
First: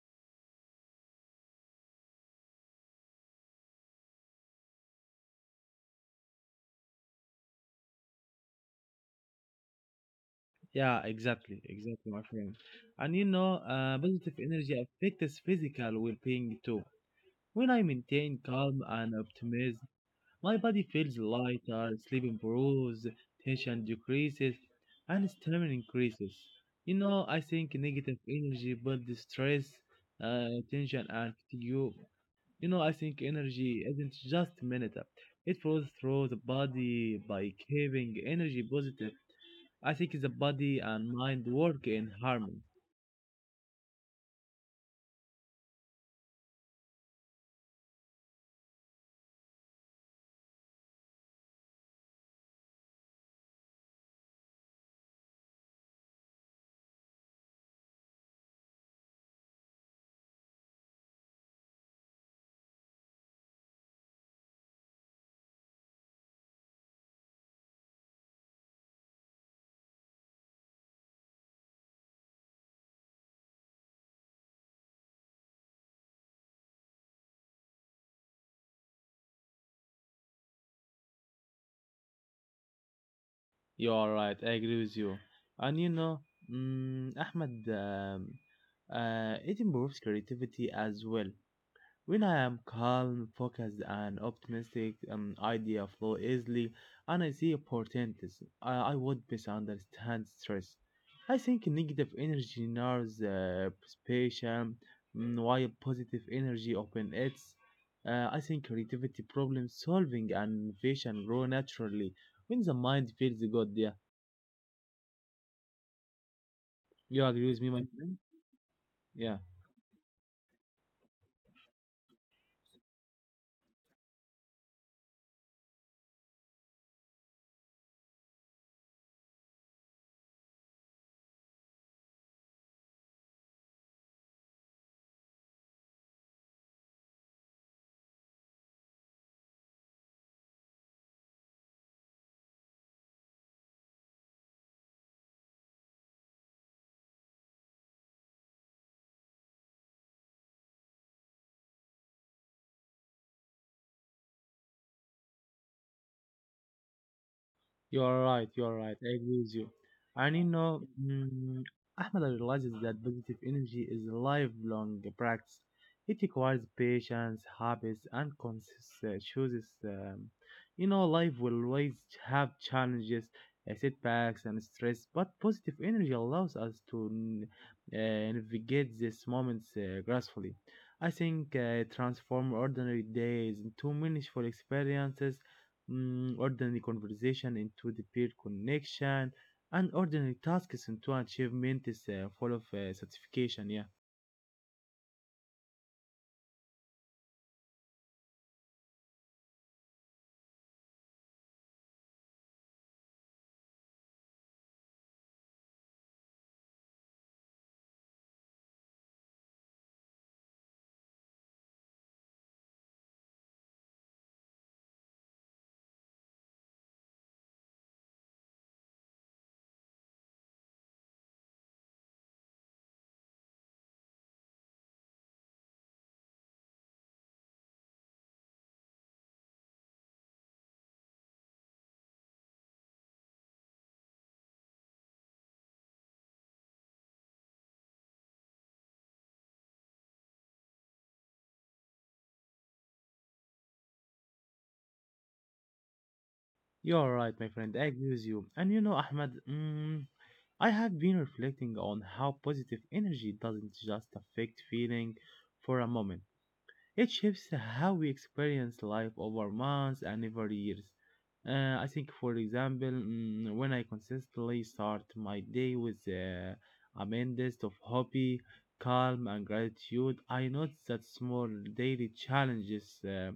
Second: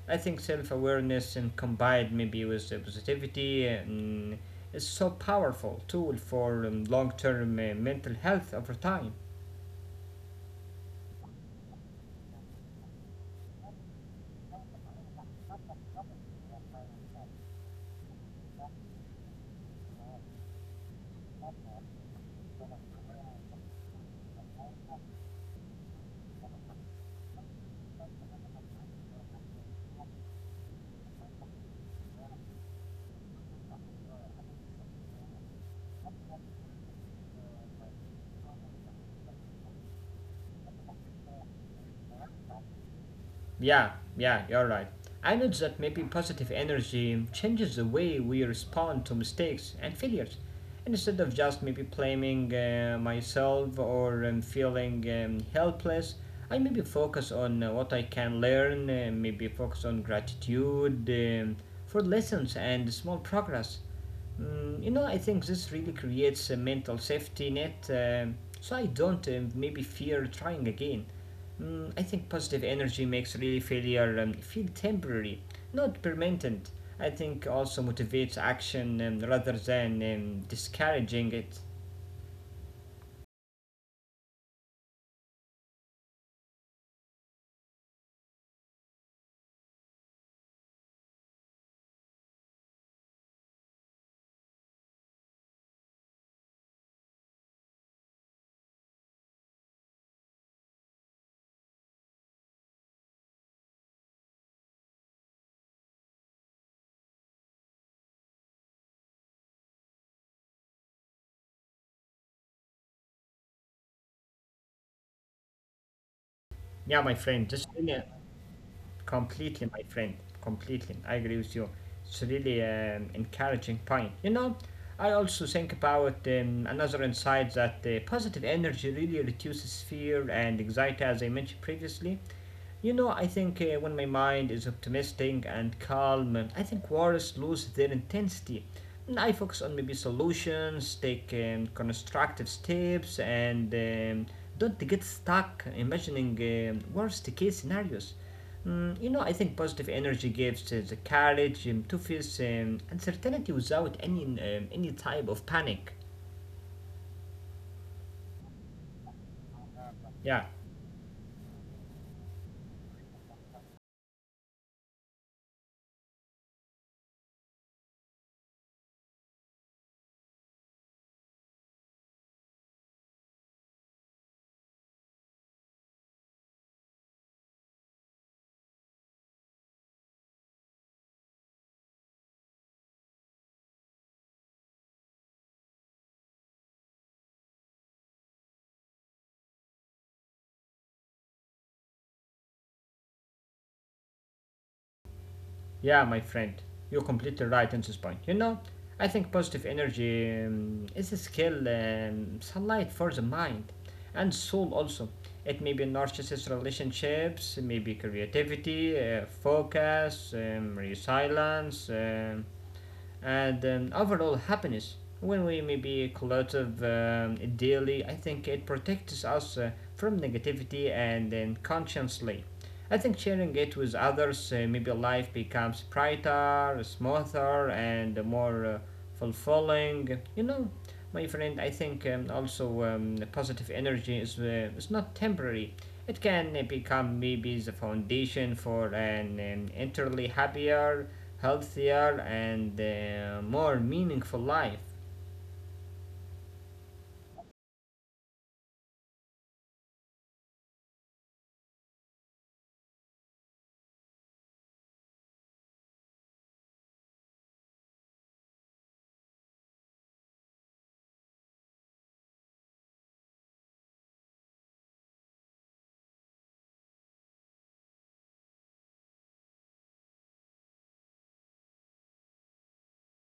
A: I think self awareness and combined maybe with positivity is so powerful tool for long term mental health over time.
B: Yeah, exactly, exactly, my friend. And you know, positive energy affects physical well-being too. When I maintain calm and optimism, my body feels lighter, sleep improves, tension decreases, and stamina increases. You know, I think negative energy builds stress, tension, and fatigue. You know, I think energy isn't just mental; it flows through the body by keeping energy positive. I think the body and mind work in harmony.
A: Yeah, yeah, you're right. I know that maybe positive energy changes the way we respond to mistakes and failures. Instead of just maybe blaming myself or feeling helpless, I maybe focus on what I can learn, maybe focus on gratitude for lessons and small progress. Mm, you know, I think this really creates a mental safety net, so I don't maybe fear trying again. Mm, I think positive energy makes really failure feel temporary, not permanent. I think also motivates action rather than discouraging it.
B: You are right. I agree with you. And you know, mm, Ahmed, it improves creativity as well. When I am calm, focused, and optimistic, idea flow easily, and I see opportunities. I would misunderstand stress. I think negative energy narrows perception, mm, while positive energy opens it. I think creativity, problem solving, and innovation grow naturally when the mind feels good. Yeah,
A: Yeah, my
B: you
A: friend,
B: agree with
A: just
B: me, my
A: really,
B: friend? Yeah.
A: completely, my friend. Completely. I agree with you. It's really an encouraging point. You know, I also think about another insight that positive energy really reduces fear and anxiety, as I mentioned previously. You know, I think when my mind is optimistic and calm, I think worries lose their intensity. And I focus on maybe solutions, take constructive steps, and don't get stuck imagining worst case scenarios. Mm, you know, I think positive energy gives the courage to face uncertainty without any any type of panic.
B: You are right. You are right. I agree with you. And you
A: Yeah,
B: know, mm, Ahmed realizes that positive energy is a lifelong practice. It requires patience, habits, and conscious choices. You know, life will always have challenges, setbacks, and stress. But positive energy allows us to navigate these moments gracefully. I think transform ordinary days into meaningful experiences, mm, ordinary conversation into the peer connection, and ordinary tasks into achievements full of satisfaction. Yeah,
A: yeah, my friend, you're completely right on this point. You know, I think positive energy is a skill, sunlight for the mind and soul also. It may be narcissist relationships, maybe creativity, focus, resilience. And overall happiness. When we maybe collective daily, I think it protects us from negativity and consciously. I think sharing it with others, maybe life becomes brighter, smoother, and more fulfilling. You know, my friend, I think also positive energy is not temporary. It can become maybe the foundation for an entirely happier, healthier, and more meaningful life.
B: you're right, my friend. I agree with you. And you know, Ahmed, mm, I have been reflecting on how positive energy doesn't just affect feeling for a moment. It shapes how we experience life over months and over years. I think, for example, mm, when I consistently start my day with a mindset of hobby, calm, and gratitude, I notice that small daily challenges,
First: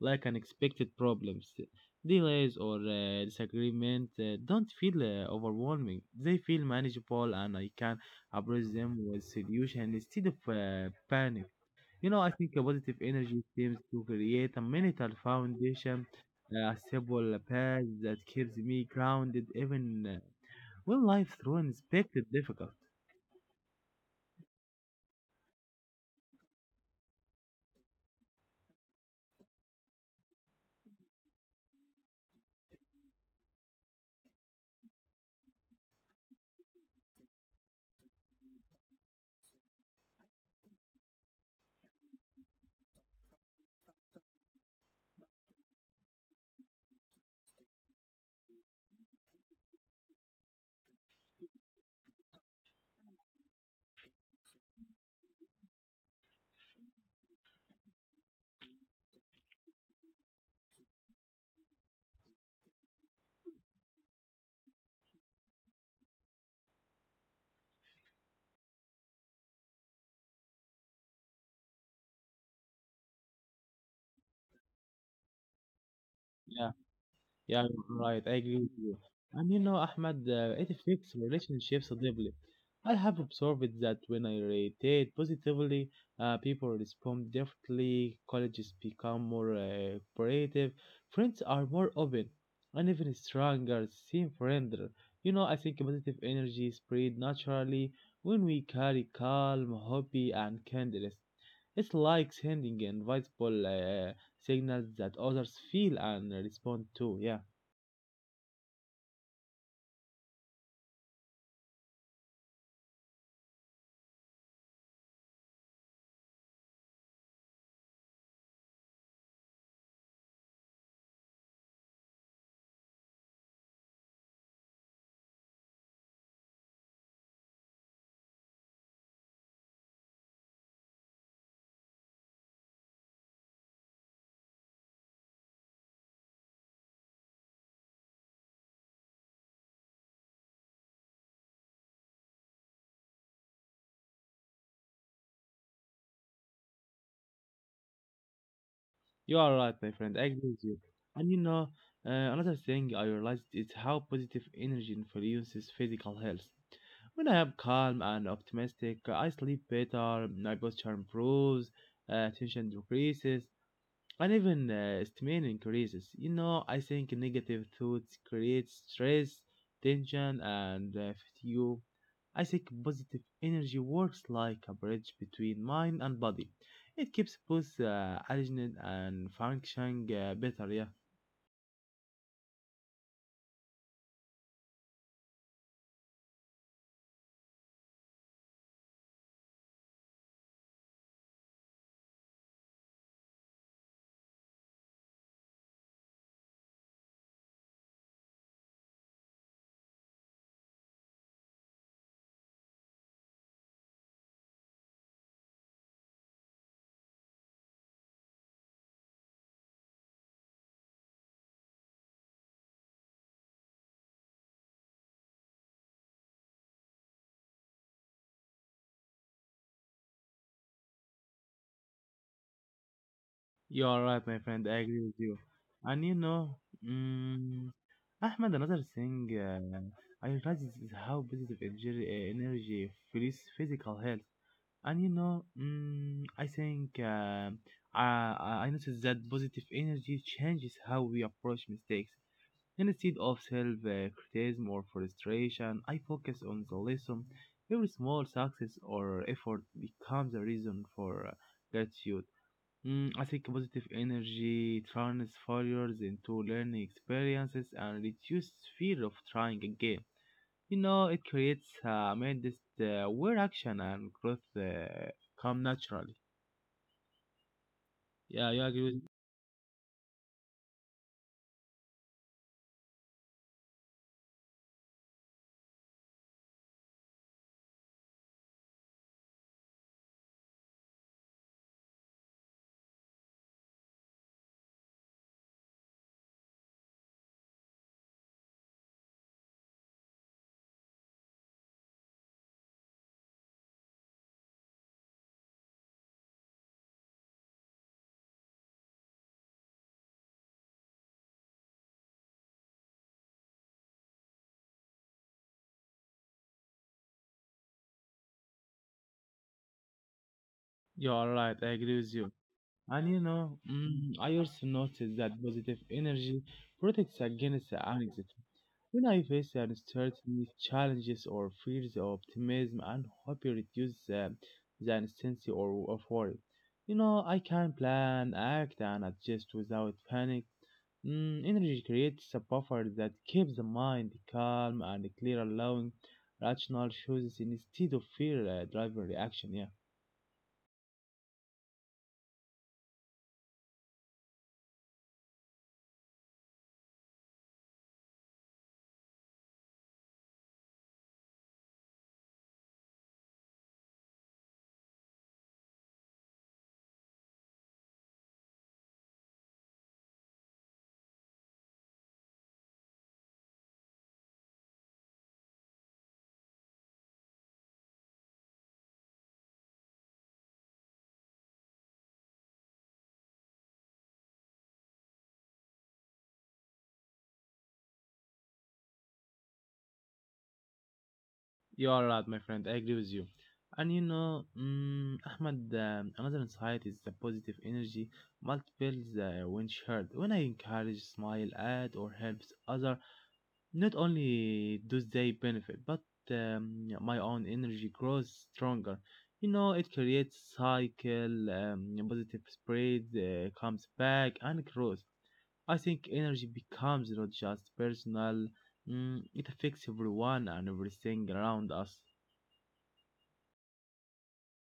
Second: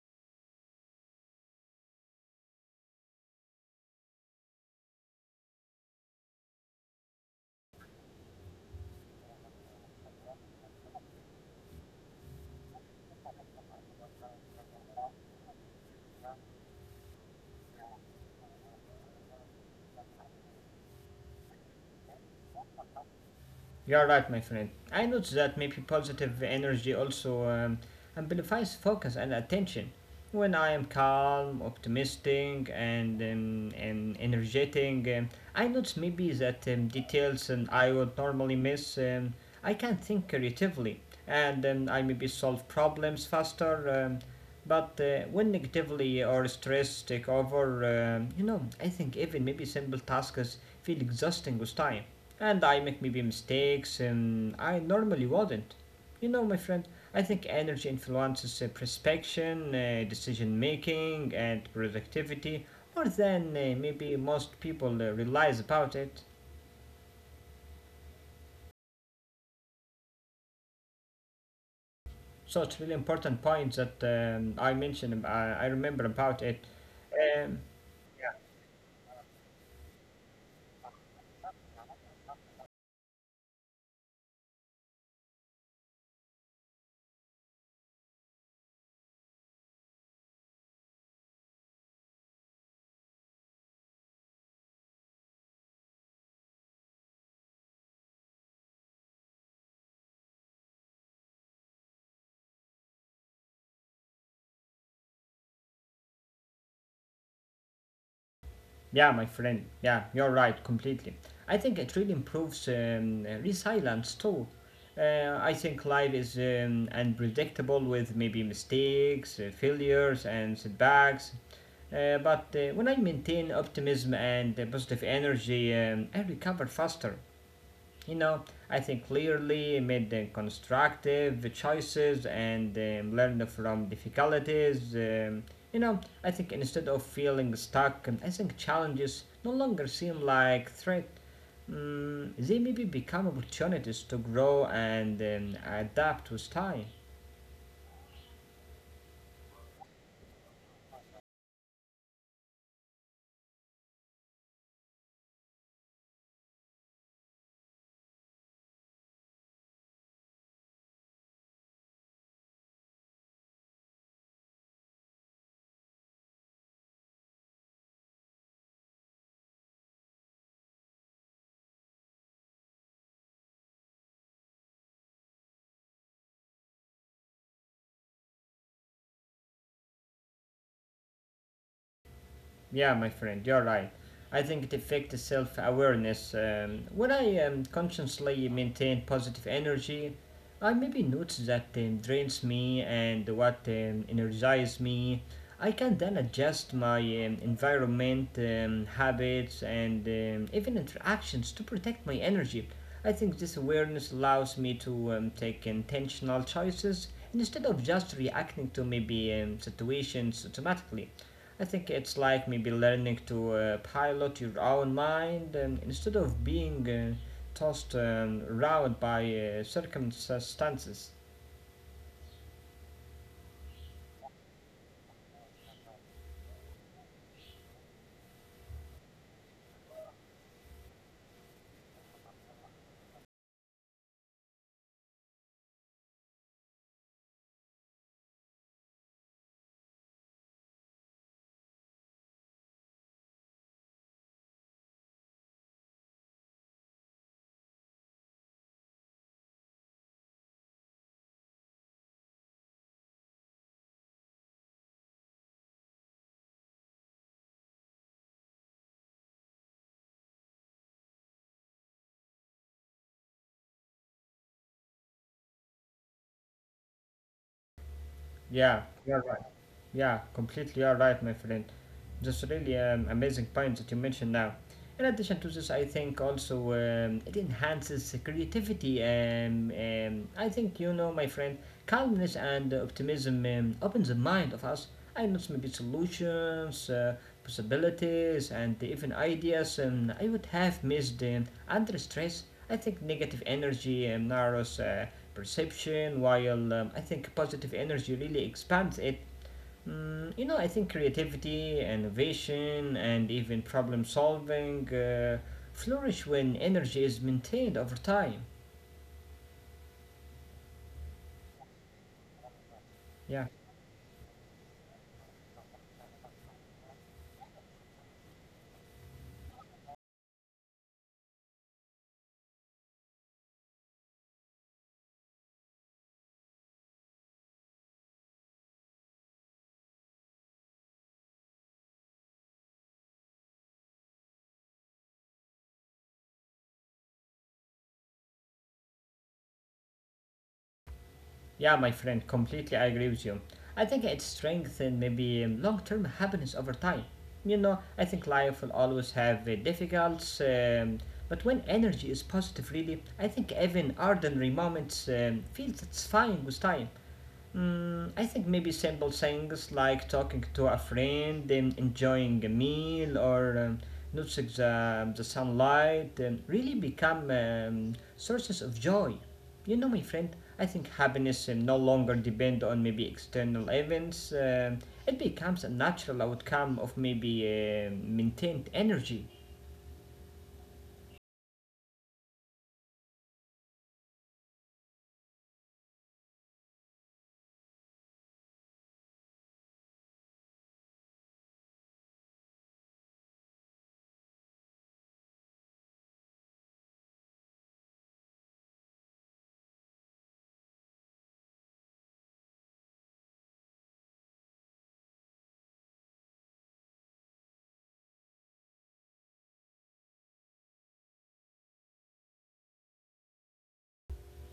B: like unexpected problems, delays, or disagreement, don't feel overwhelming. They feel manageable, and I can approach them with solution instead of panic. You know, I think a positive energy seems to create a mental foundation, a stable path that keeps me grounded even when life throws unexpected difficult.
A: You're right, my friend. I noticed that maybe positive energy also amplifies focus and attention. When I am calm, optimistic, and energetic, I notice maybe that details I would normally miss. I can think creatively, and I maybe solve problems faster. But when negativity or stress take over, you know, I think even maybe simple tasks feel exhausting with time. And I make maybe mistakes and I normally wouldn't. You know, my friend, I think energy influences prospection, decision making, and productivity more than maybe most people realize about it. So it's really important point that I mentioned. I remember about it. Um,
B: Yeah, you're right. I agree with you. And you know, Ahmed, it affects relationships deeply. I have observed that when I rated positively, people respond differently, colleges become more cooperative, friends are more open, and even strangers seem friendlier. You know, I think positive energy spread naturally when we carry calm, happy, and kindness. It's like sending invisible signals that others feel and respond to. Yeah,
A: Yeah, my friend. Yeah, you're right, completely. I think it really improves resilience too. I think life is unpredictable with maybe mistakes, failures, and setbacks. But when I maintain optimism and positive energy, I recover faster. You know, I think clearly made the constructive choices and learned from difficulties. You know, I think instead of feeling stuck, I think challenges no longer seem like threat. Mm, they maybe become opportunities to grow and adapt with time.
B: you are right, my friend. I agree with you. And you know, another thing I realized is how positive energy influences physical health. When I am calm and optimistic, I sleep better, my posture improves, tension decreases, and even strain increases. You know, I think negative thoughts create stress, tension, and fatigue. I think positive energy works like a bridge between mind and body. It keeps both aligned and functioning better. Yeah.
A: Yeah, my friend, you're right. I think it affects self awareness. When I consciously maintain positive energy, I maybe notice that drains me and what energizes me. I can then adjust my environment, habits, and even interactions to protect my energy. I think this awareness allows me to take intentional choices instead of just reacting to maybe situations automatically. I think it's like maybe learning to pilot your own mind instead of being tossed around by circumstances.
B: You are right, my friend. I agree with you. And you know, mm, Ahmed, another thing I realized is how positive energy fuels physical health. And you know, mm, I think I noticed that positive energy changes how we approach mistakes. Instead of self criticism or frustration, I focus on the lesson. Every small success or effort becomes a reason for gratitude. Mm, I think positive energy turns failures into learning experiences and reduces fear of trying again. You know, it creates a mindset where action and growth come naturally. Yeah, you agree
A: Yeah,
B: with
A: you're right. Yeah, completely you're right, my friend. That's really amazing point that you mentioned now. In addition to this, I think also it enhances the creativity. I think, you know, my friend, calmness and optimism opens the mind of us. I know maybe solutions, possibilities, and even ideas I would have missed under stress. I think negative energy narrows perception, while I think positive energy really expands it. Mm, you know, I think creativity, innovation, and even problem solving flourish when energy is maintained over time.
B: you are right. I agree with you. And you
A: Yeah,
B: know, mm, I also noticed that positive energy protects against anxiety. When I face uncertainty, challenges, or fears, optimism and hope reduces the intensity or of worry. You know, I can plan, act, and adjust without panic. Mm, energy creates a buffer that keeps the mind calm and clear, allowing rational choices instead of fear driving reaction. Yeah.
A: yeah, my friend, completely I agree with you. I think it strengthens maybe long term happiness over time. You know, I think life will always have difficulties, but when energy is positive, really, I think even ordinary moments feel satisfying with time. Mm, I think maybe simple things like talking to a friend, enjoying a meal, or noticing the sunlight really become sources of joy. You know, my friend, I think happiness no longer depends on maybe external events. It becomes a natural outcome of maybe maintained energy.
B: You are right, my friend. I agree with you. And you know, Ahmed, another insight is the positive energy multiples when shared. When I encourage, smile at, or helps other, not only do they benefit, but my own energy grows stronger. You know, it creates cycle, positive spread comes back and grows. I think energy becomes not just personal, mm, it affects everyone and everything around us.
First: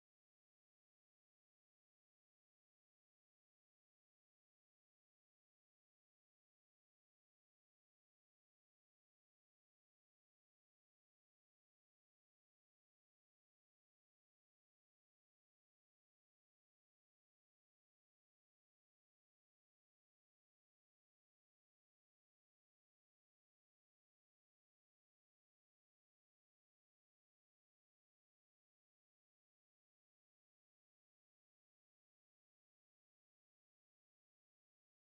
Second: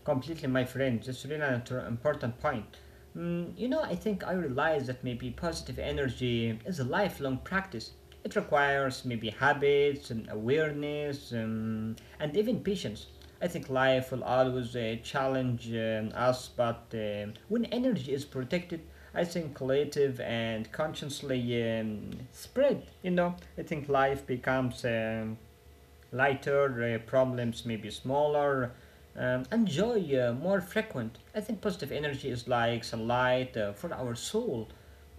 A: Completely, my friend. That's really an important point. Mm, you know, I think I realize that maybe positive energy is a lifelong practice. It requires maybe habits and awareness and even patience. I think life will always challenge us, but when energy is protected, I think creative and consciously spread. You know, I think life becomes lighter, problems may be smaller, and joy more frequent. I think positive energy is like sunlight for our soul.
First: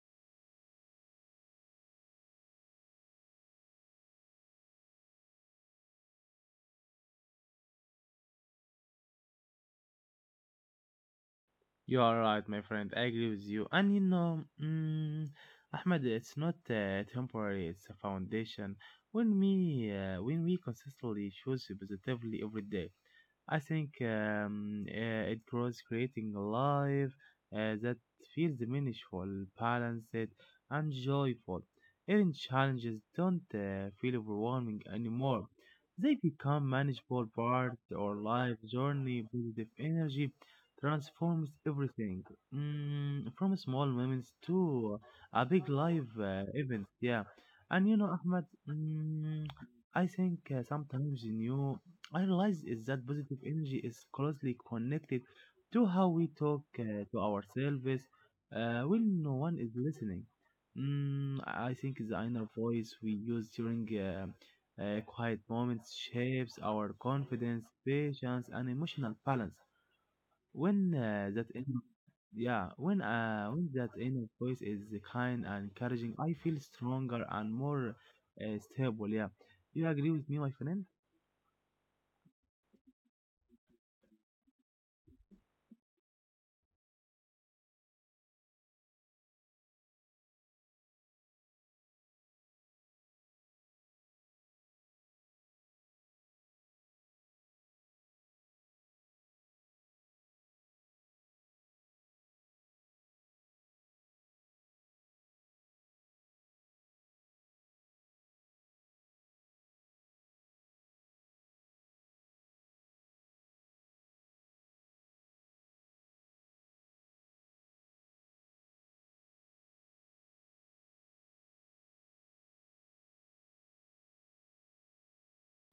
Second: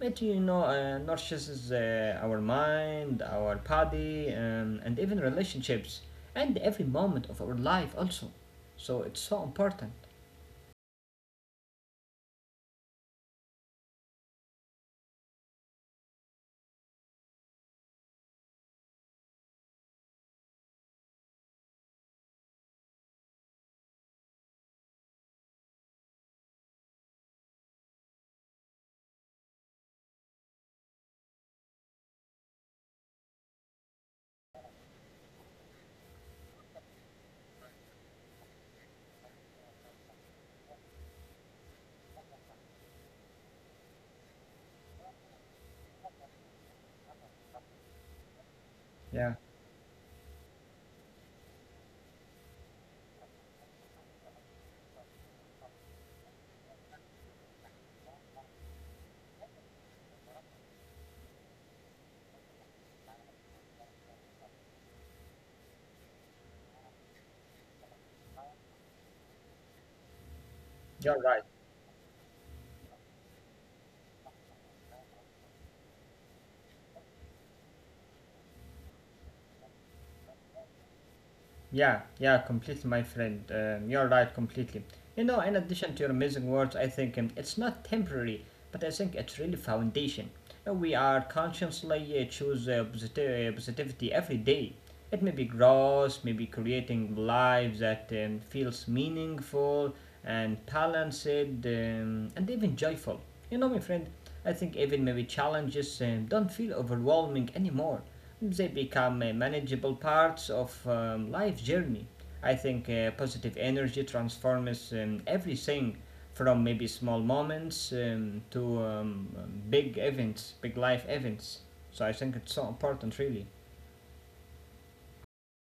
A: It you know nourishes our mind, our body, and even relationships, and every moment of our life also. So it's so important.
B: You are right, my friend. I agree with you. And you know, mm, Ahmed, it's not temporary, it's a foundation. When we consistently choose positively every day, I think it grows creating a life that feels meaningful, balanced, and joyful. Even challenges don't feel overwhelming anymore. They become manageable part or life journey. Positive energy transforms everything, mm, from small moments to a big live event. Yeah, and you know, Ahmed,
A: Yeah,
B: mm, I think sometimes in you I realize is that positive energy is closely connected to how we talk to ourselves when no one is listening. Mm, I think the inner voice we use during quiet moments shapes our confidence, patience, and emotional balance when
A: you're right.
B: that inner yeah when that inner voice is kind and encouraging. I feel stronger and more stable. Yeah, you agree with me, my friend?
A: Yeah, yeah, completely, my friend. You're right, completely. You know, in addition to your amazing words, I think it's not temporary, but I think it's really foundation. We are consciously choose positivity every day. It may be gross, maybe creating lives that feels meaningful and balanced and even joyful. You know, my friend, I think even maybe challenges don't feel overwhelming anymore. They become manageable parts of life journey. I think positive energy transforms everything from maybe small moments to big events, big life events. So I think it's so important, really.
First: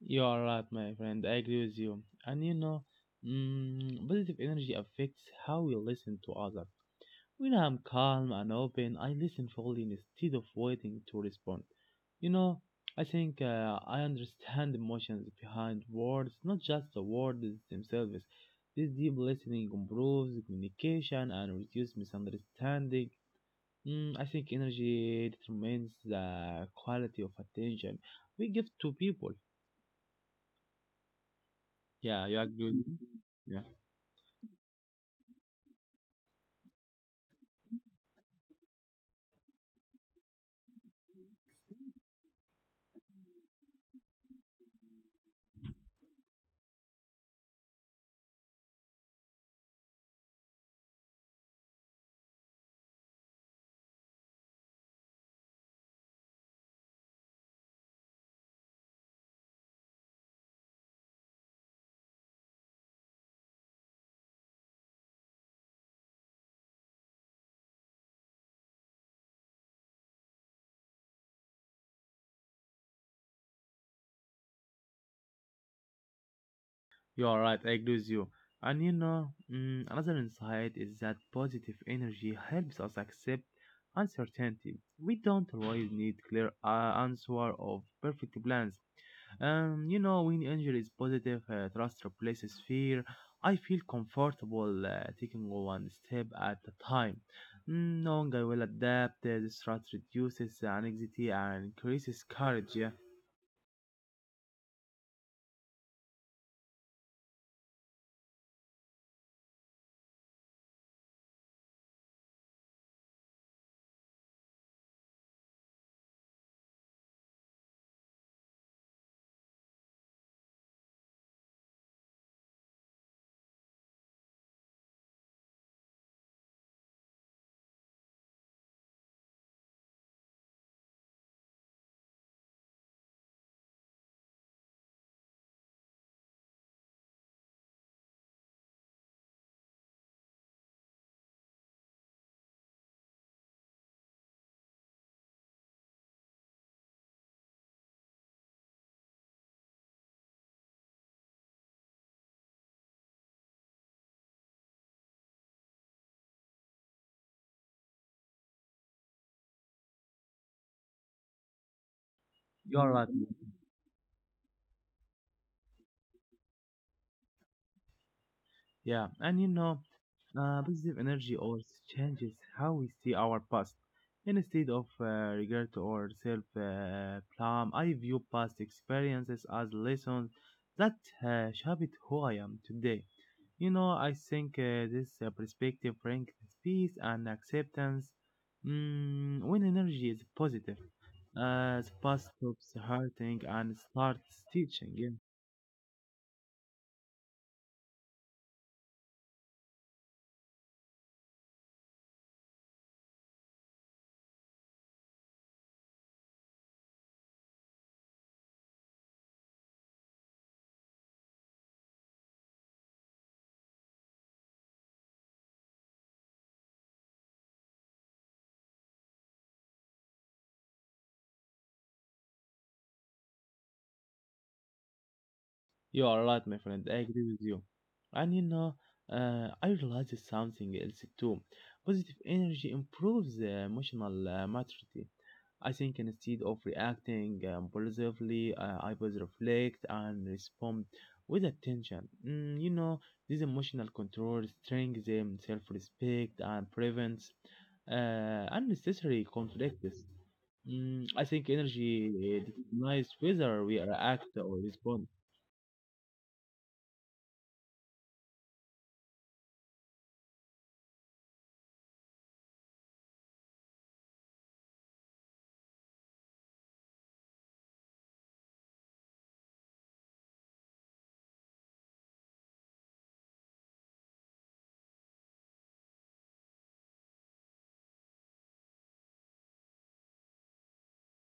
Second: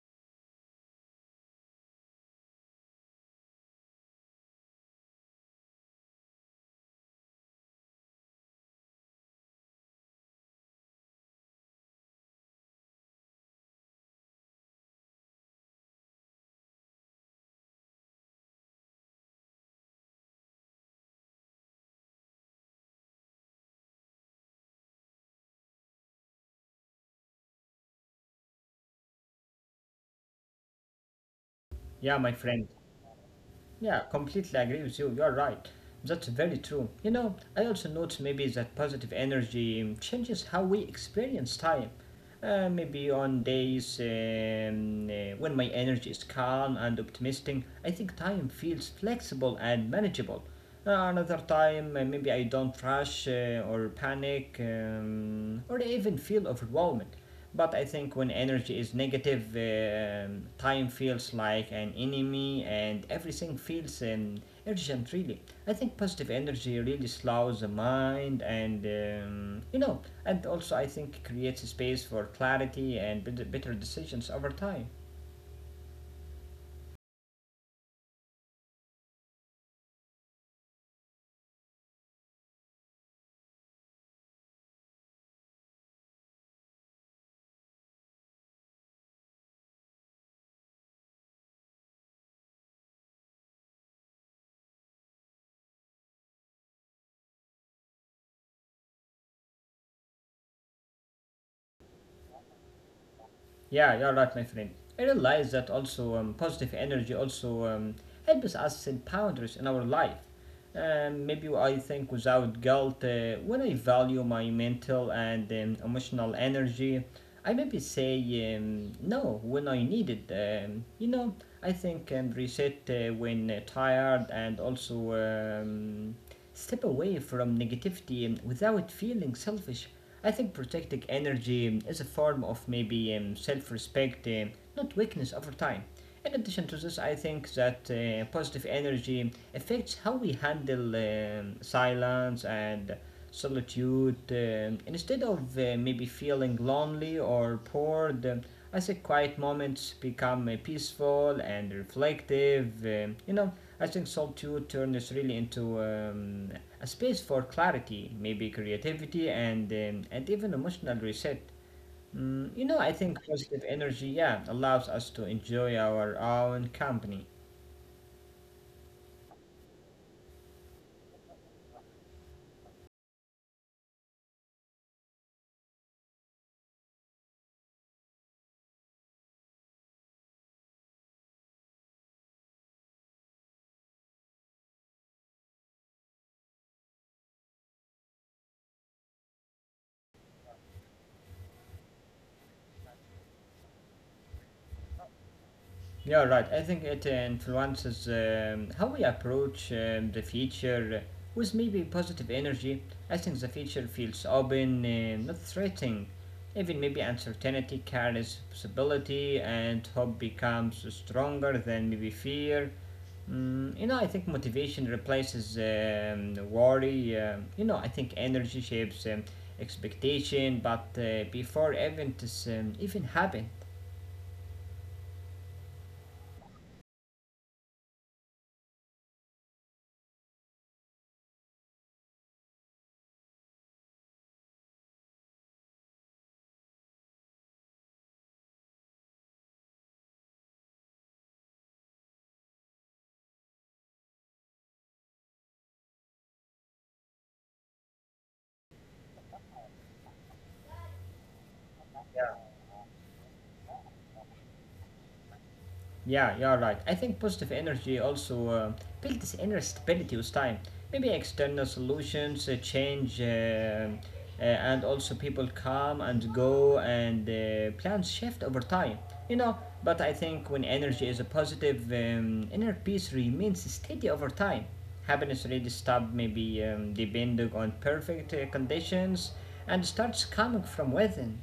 B: You are right, my friend. I agree with you. And you know, mm, positive energy affects how we listen to others. When I'm calm and open, I listen fully instead of waiting to respond. You know, I think I understand emotions behind words, not just the words themselves. This deep listening improves communication and reduces misunderstanding. Mm, I think energy determines the quality of attention we give to people.
A: Yeah,
B: Yeah,
A: my
B: you
A: friend.
B: agree with me? Yeah.
A: Yeah, completely agree with you. You're right. That's very true. You know, I also note maybe that positive energy changes how we experience time. Maybe on days when my energy is calm and optimistic, I think time feels flexible and manageable. Another time, maybe I don't rush or panic or even feel overwhelmed. But I think when energy is negative, time feels like an enemy and everything feels urgent, really. I think positive energy really slows the mind and, you know, and also I think creates a space for clarity and better decisions over time.
B: You are right, I agree with you. And you know, mm, another insight is that positive energy helps us accept uncertainty. We don't always need clear answer of perfect plans. When energy is positive, trust replaces fear. I feel comfortable taking one step at a time, mm, knowing I will adapt. This trust reduces anxiety and increases courage. Yeah,
A: Yeah, you're right, my friend. I realize that also positive energy also helps us set boundaries in our life. Maybe I think without guilt, when I value my mental and emotional energy, I maybe say no when I need it. You know, I think reset when tired and also step away from negativity without feeling selfish. I think protecting energy is a form of maybe self respect, not weakness over time. In addition to this, I think that positive energy affects how we handle silence and solitude. Instead of maybe feeling lonely or bored, I think quiet moments become peaceful and reflective. You know, I think Solve 2 turned really into a space for clarity, maybe creativity, and even emotional reset. Mm, you
B: you
A: know,
B: are
A: I
B: right.
A: think positive energy, yeah, allows us to enjoy our own company.
B: Yeah, and you know, positive energy also changes how we see our past. Instead of regret or self blame, I view past experiences as lessons that shaped who I am today. You know, I think this perspective brings peace and acceptance. Mm, when energy is positive, the past stops hurting and starts teaching. Yeah.
A: Yeah, right. I think it influences how we approach the future with maybe positive energy. I think the future feels open, not threatening. Even maybe uncertainty carries possibility, and hope becomes stronger than maybe fear. Mm, you know, I think motivation replaces worry. You know, I think energy shapes expectation, but before events even happen.
B: You are right, my friend. I agree with you. And you know, I realized something else too. Positive energy improves the emotional maturity. I think instead of reacting positively, I was reflect and respond with attention. Mm, you know, this emotional control strengthens self-respect and prevents unnecessary conflicts. Mm, I think energy determines whether we react or respond.
A: Yeah, you're right. I think positive energy also builds inner stability with time. Maybe external solutions change, and also people come and go, and plans shift over time. You know, but I think when energy is a positive, inner peace remains steady over time. Happiness really stops maybe depending on perfect conditions and starts coming from within.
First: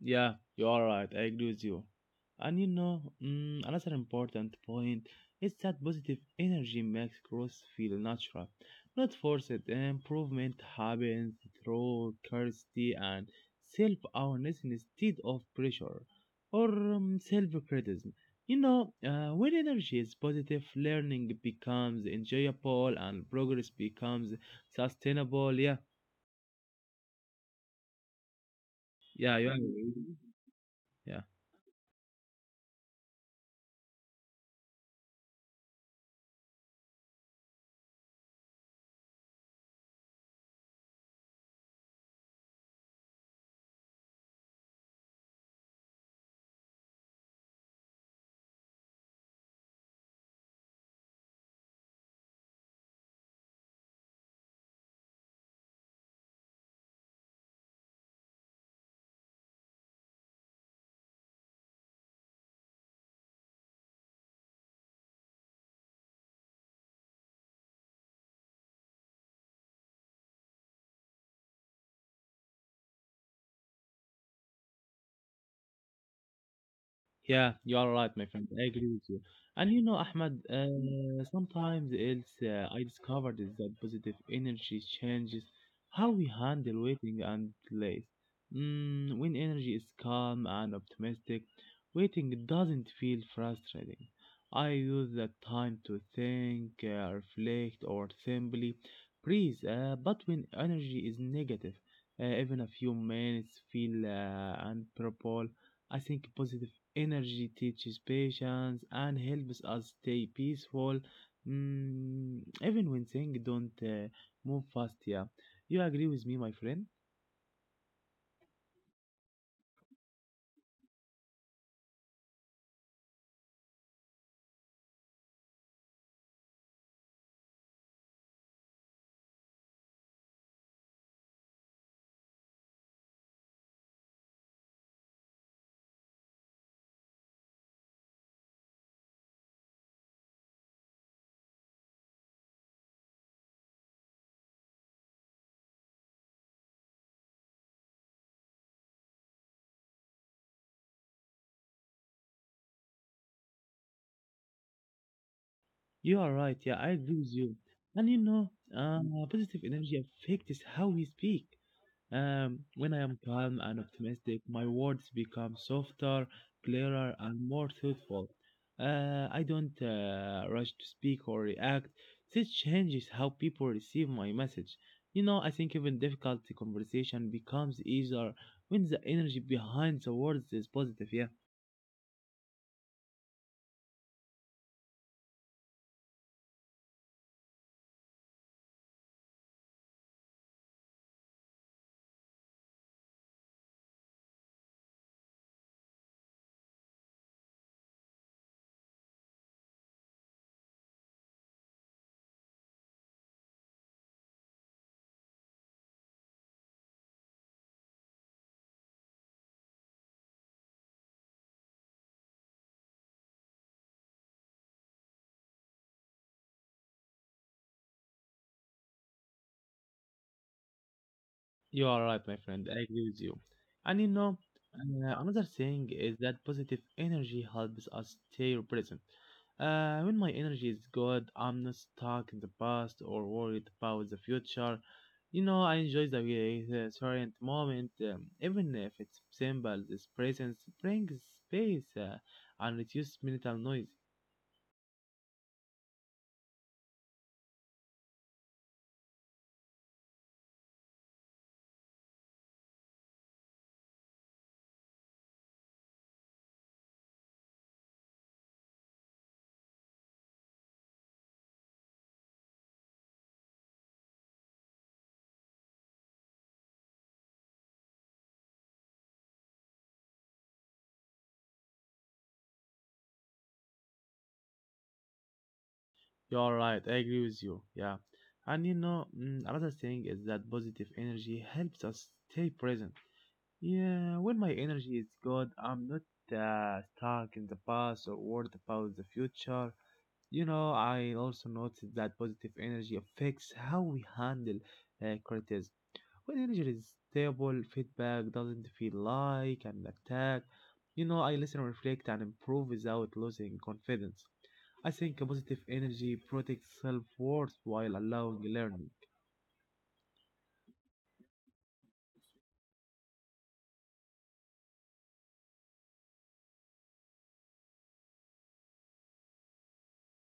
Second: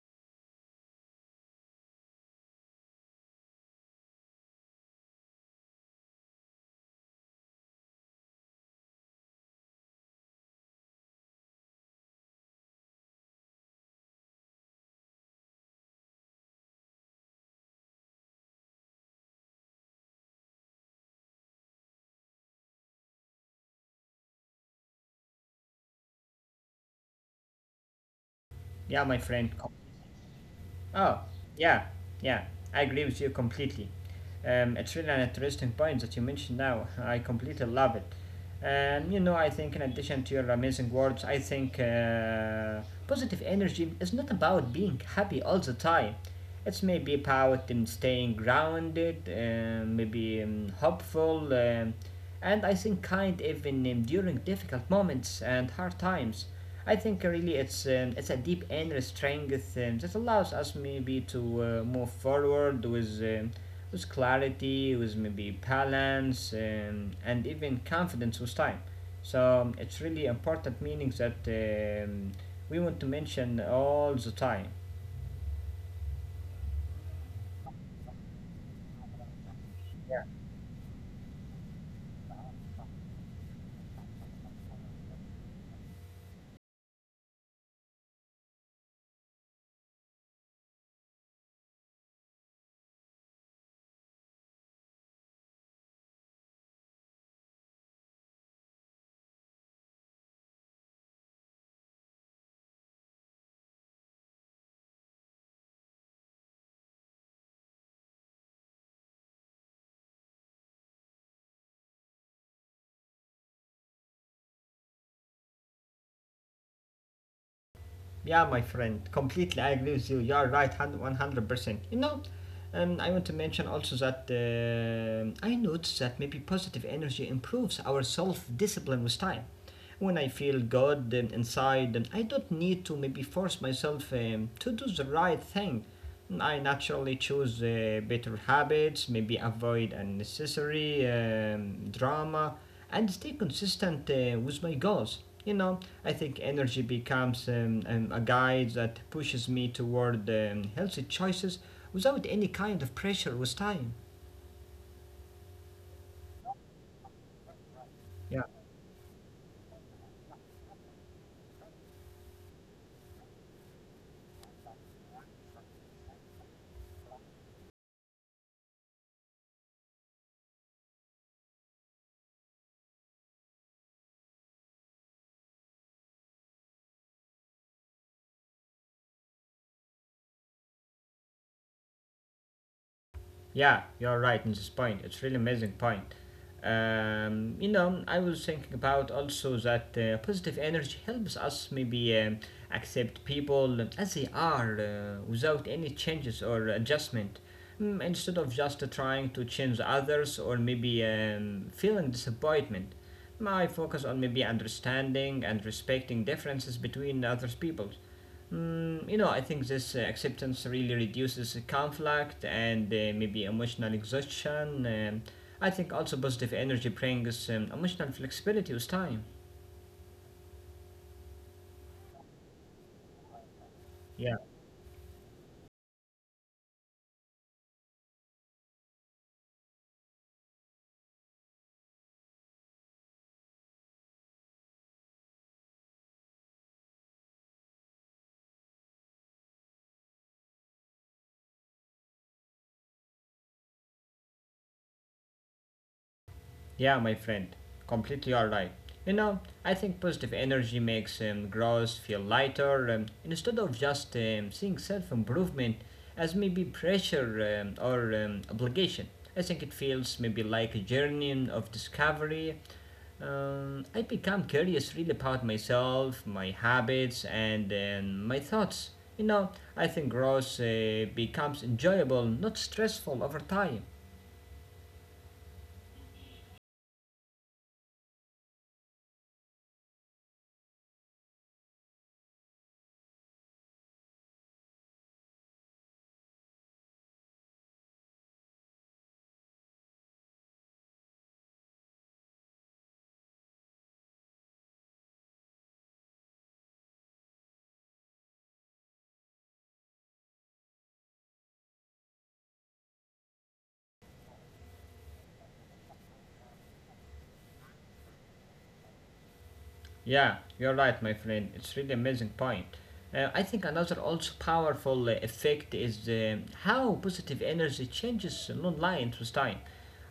B: Yeah, you're right. I agree with you. And you know, mm, another important point is that positive energy makes growth feel natural, not forced. Improvement happens through curiosity and self awareness instead of pressure or self criticism. You know, when energy is positive, learning becomes enjoyable and progress becomes sustainable. Yeah,
A: Yeah, my
B: yeah, you
A: friend,
B: agree.
A: Oh,
B: Yeah.
A: yeah, yeah, I agree with you completely. It's really an interesting point that you mentioned now. I completely love it. And you know, I think in addition to your amazing words, I think positive energy is not about being happy all the time. It's maybe about staying grounded, maybe hopeful, and I think kind even during difficult moments and hard times. I think really it's a deep inner strength that allows us maybe to move forward with clarity, with maybe balance, and even confidence with time. So it's really important meaning that we want to mention all the time.
B: Yeah, you are right, my friend. I agree with you. And you know, Ahmed, sometimes else I discovered is that positive energy changes how we handle waiting and delays. Mm, when energy is calm and optimistic, waiting doesn't feel frustrating. I use that time to think, reflect, or simply breathe. But when energy is negative, even a few minutes feel unbearable. I think positive energy teaches patience and helps us stay peaceful, mm, even when things don't move fast. Yeah, you agree with me, my friend?
A: Yeah, my friend, completely I agree with you. You are right, 100%. You know, I want to mention also that I noticed that maybe positive energy improves our self discipline with time. When I feel good inside, I don't need to maybe force myself to do the right thing. I naturally choose better habits, maybe avoid unnecessary drama, and stay consistent with my goals. You know, I think energy becomes a guide that pushes me toward healthy choices without any kind of pressure with time.
B: You are right. Yeah, I agree with you. And you
A: Yeah.
B: know, uh, positive energy affects how we speak. When I am calm and optimistic, my words become softer, clearer, and more thoughtful. I don't rush to speak or react. This changes how people receive my message. You know, I think even difficult conversation becomes easier when the energy behind the words is positive. Yeah.
A: Yeah, you're right in this point. It's really amazing point. You know, I was thinking about also that positive energy helps us maybe accept people as they are without any changes or adjustment. Mm, instead of just trying to change others or maybe feeling disappointment, I focus on maybe understanding and respecting differences between other people. Mm, you know, I think this acceptance really reduces the conflict and maybe emotional exhaustion. I think also positive energy brings emotional flexibility with time.
B: You are right, my friend. I agree with you. And you know,
A: Yeah,
B: another thing is that positive energy helps us stay present. When my energy is good, I'm not stuck in the past or worried about the future. You know, I enjoy the current moment, even if it's simple. This presence brings space and reduces mental noise.
A: yeah, my friend, completely all right. You know, I think positive energy makes growth feel lighter instead of just seeing self improvement as maybe pressure or obligation. I think it feels maybe like a journey of discovery I become curious really about myself, my habits, and my thoughts. You know, I think growth becomes enjoyable, not stressful over time.
B: You are right. I agree with you. Yeah. And you know, mm, another thing is that positive energy helps us stay present. Yeah, when my energy is good, I'm not stuck in the past or worried about the future. You know, I also noticed that positive energy affects how we handle criticism. When energy is stable, feedback doesn't feel like an attack. You know, I listen, reflect, and improve without losing confidence. I think a positive energy protects self worth while allowing learning.
A: Yeah, you're right, my friend. It's really amazing point. I think another also powerful effect is how positive energy changes non-light with time.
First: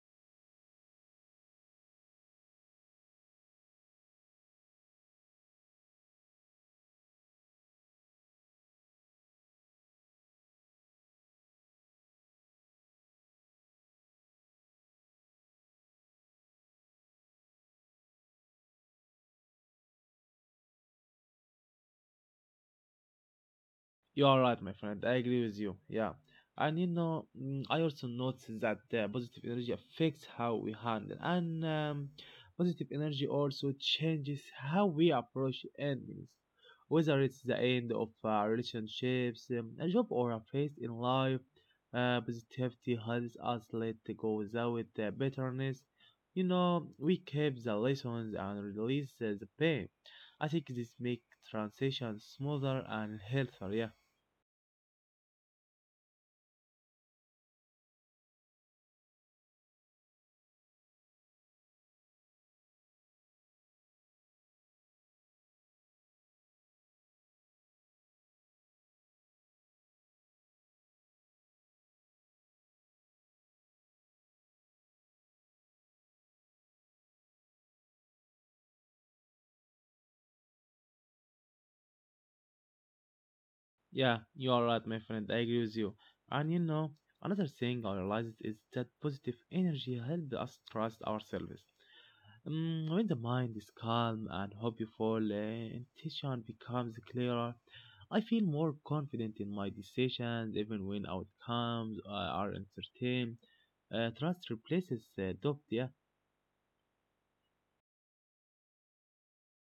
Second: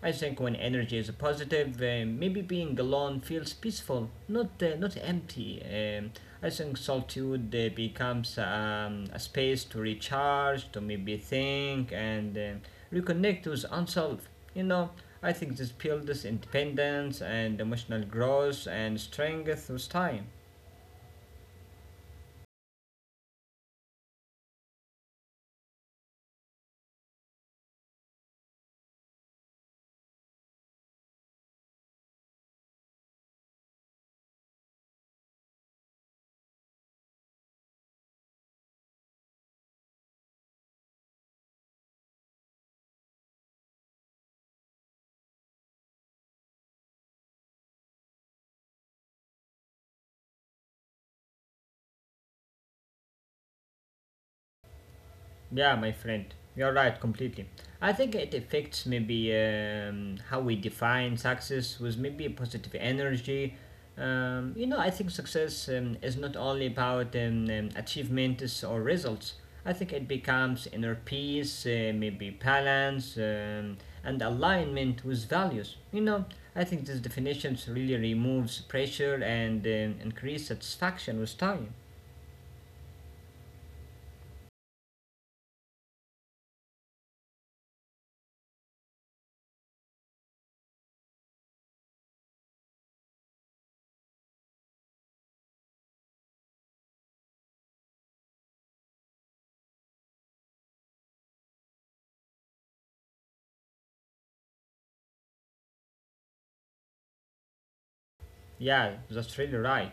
A: I think when energy is positive, maybe being alone feels peaceful, not empty. I think solitude becomes a space to recharge, to maybe think and reconnect with oneself. You know, I think this builds independence and emotional growth and strength with time.
B: You are right, my friend. I agree with you. Yeah. And you know, mm, I also noticed that positive energy affects how we handle, and positive energy also changes how we approach endings, whether it's the end of relationships, a job, or a phase in life. Positivity helps us let go without bitterness. You know, we keep the lessons and release the pain. I think this makes transition smoother and healthier. Yeah.
A: Yeah, my friend, you're right completely. I think it affects maybe how we define success with maybe positive energy. You know, I think success is not only about achievements or results. I think it becomes inner peace, maybe balance, and alignment with values. You know, I think these definitions really removes pressure and increase satisfaction with time.
B: Yeah, you are right, my friend. I agree with you. And you know, another thing I realized is that positive energy helps us trust ourselves. Mm, when the mind is calm and hopeful, intention becomes clearer. I feel more confident in my decisions, even when outcomes are uncertain. Trust replaces doubt. Yeah.
A: Yeah, that's really right.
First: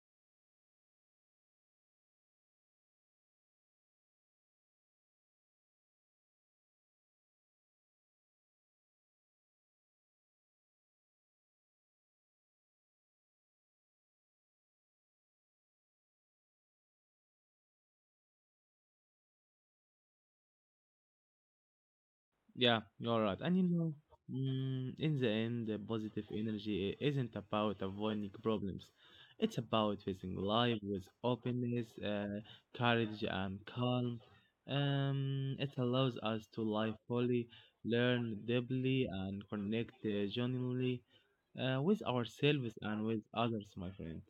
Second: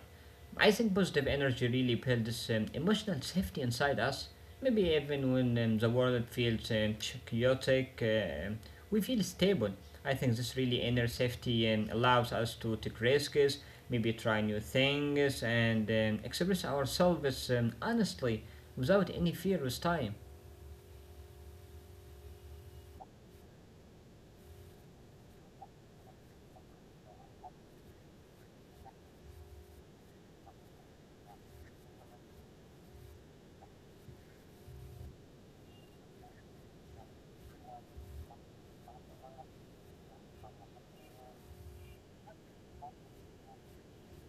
A: I think positive energy really builds emotional safety inside us. Maybe even when the world feels chaotic, we feel stable. I think this really inner safety allows us to take risks, maybe try new things, and express ourselves honestly without any fear with time.
B: Yeah, you're right. And you know, mm, in the end, the positive energy isn't about avoiding problems. It's about facing life with openness, courage, and calm. It allows us to live fully, learn deeply, and connect genuinely with ourselves and with others, my friend.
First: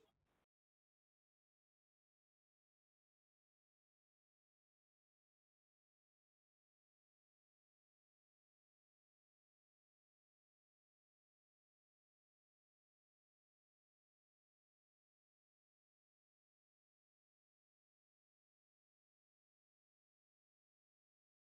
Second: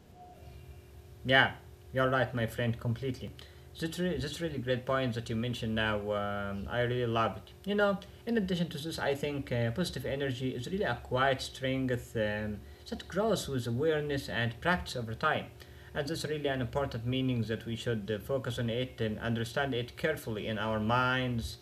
A: Yeah, you're right, my friend, completely. That's, that's really great point that you mentioned now. I really love it. You know, in addition to this, I think positive energy is really a quiet strength that grows with awareness and practice over time. And that's really an important meaning that we should focus on it and understand it carefully in our minds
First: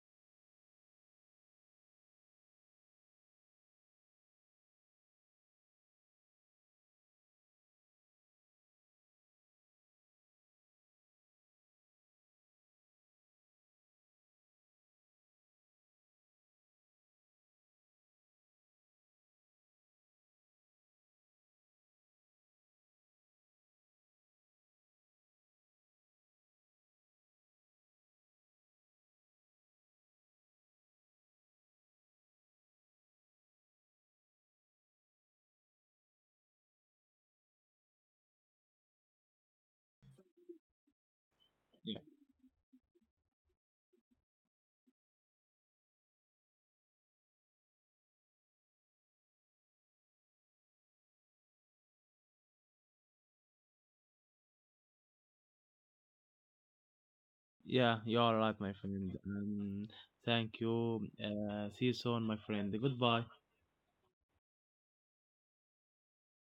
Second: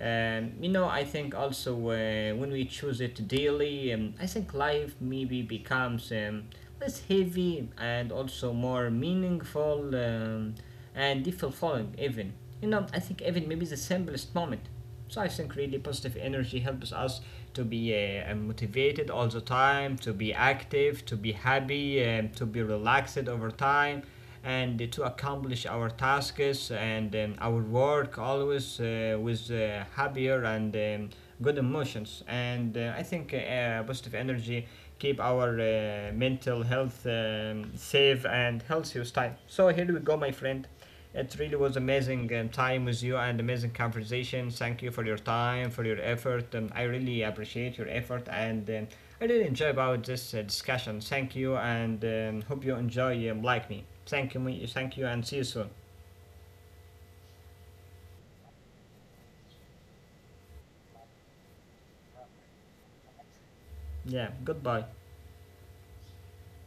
A: you know, I think also when we choose it daily, I think life maybe becomes less heavy and also more meaningful and fulfilling, even. You know, I think even maybe the simplest moment. So I think really positive energy helps us to be motivated all the time, to be active, to be happy, to be relaxed over time, and to accomplish our tasks and our work always with happier and good emotions. And I think positive energy keep our mental health safe and healthy with time. So here we go, my friend. It really was
B: Yeah,
A: amazing time with you and amazing conversation. Thank you for your time, for your effort. I really appreciate your effort and I really enjoy about this discussion. Thank you and hope you enjoy like me. Thank you, thank you, and see you soon.
B: yeah, you are right, my friend. Thank you. See you soon, my friend. Goodbye.
A: Yeah, goodbye.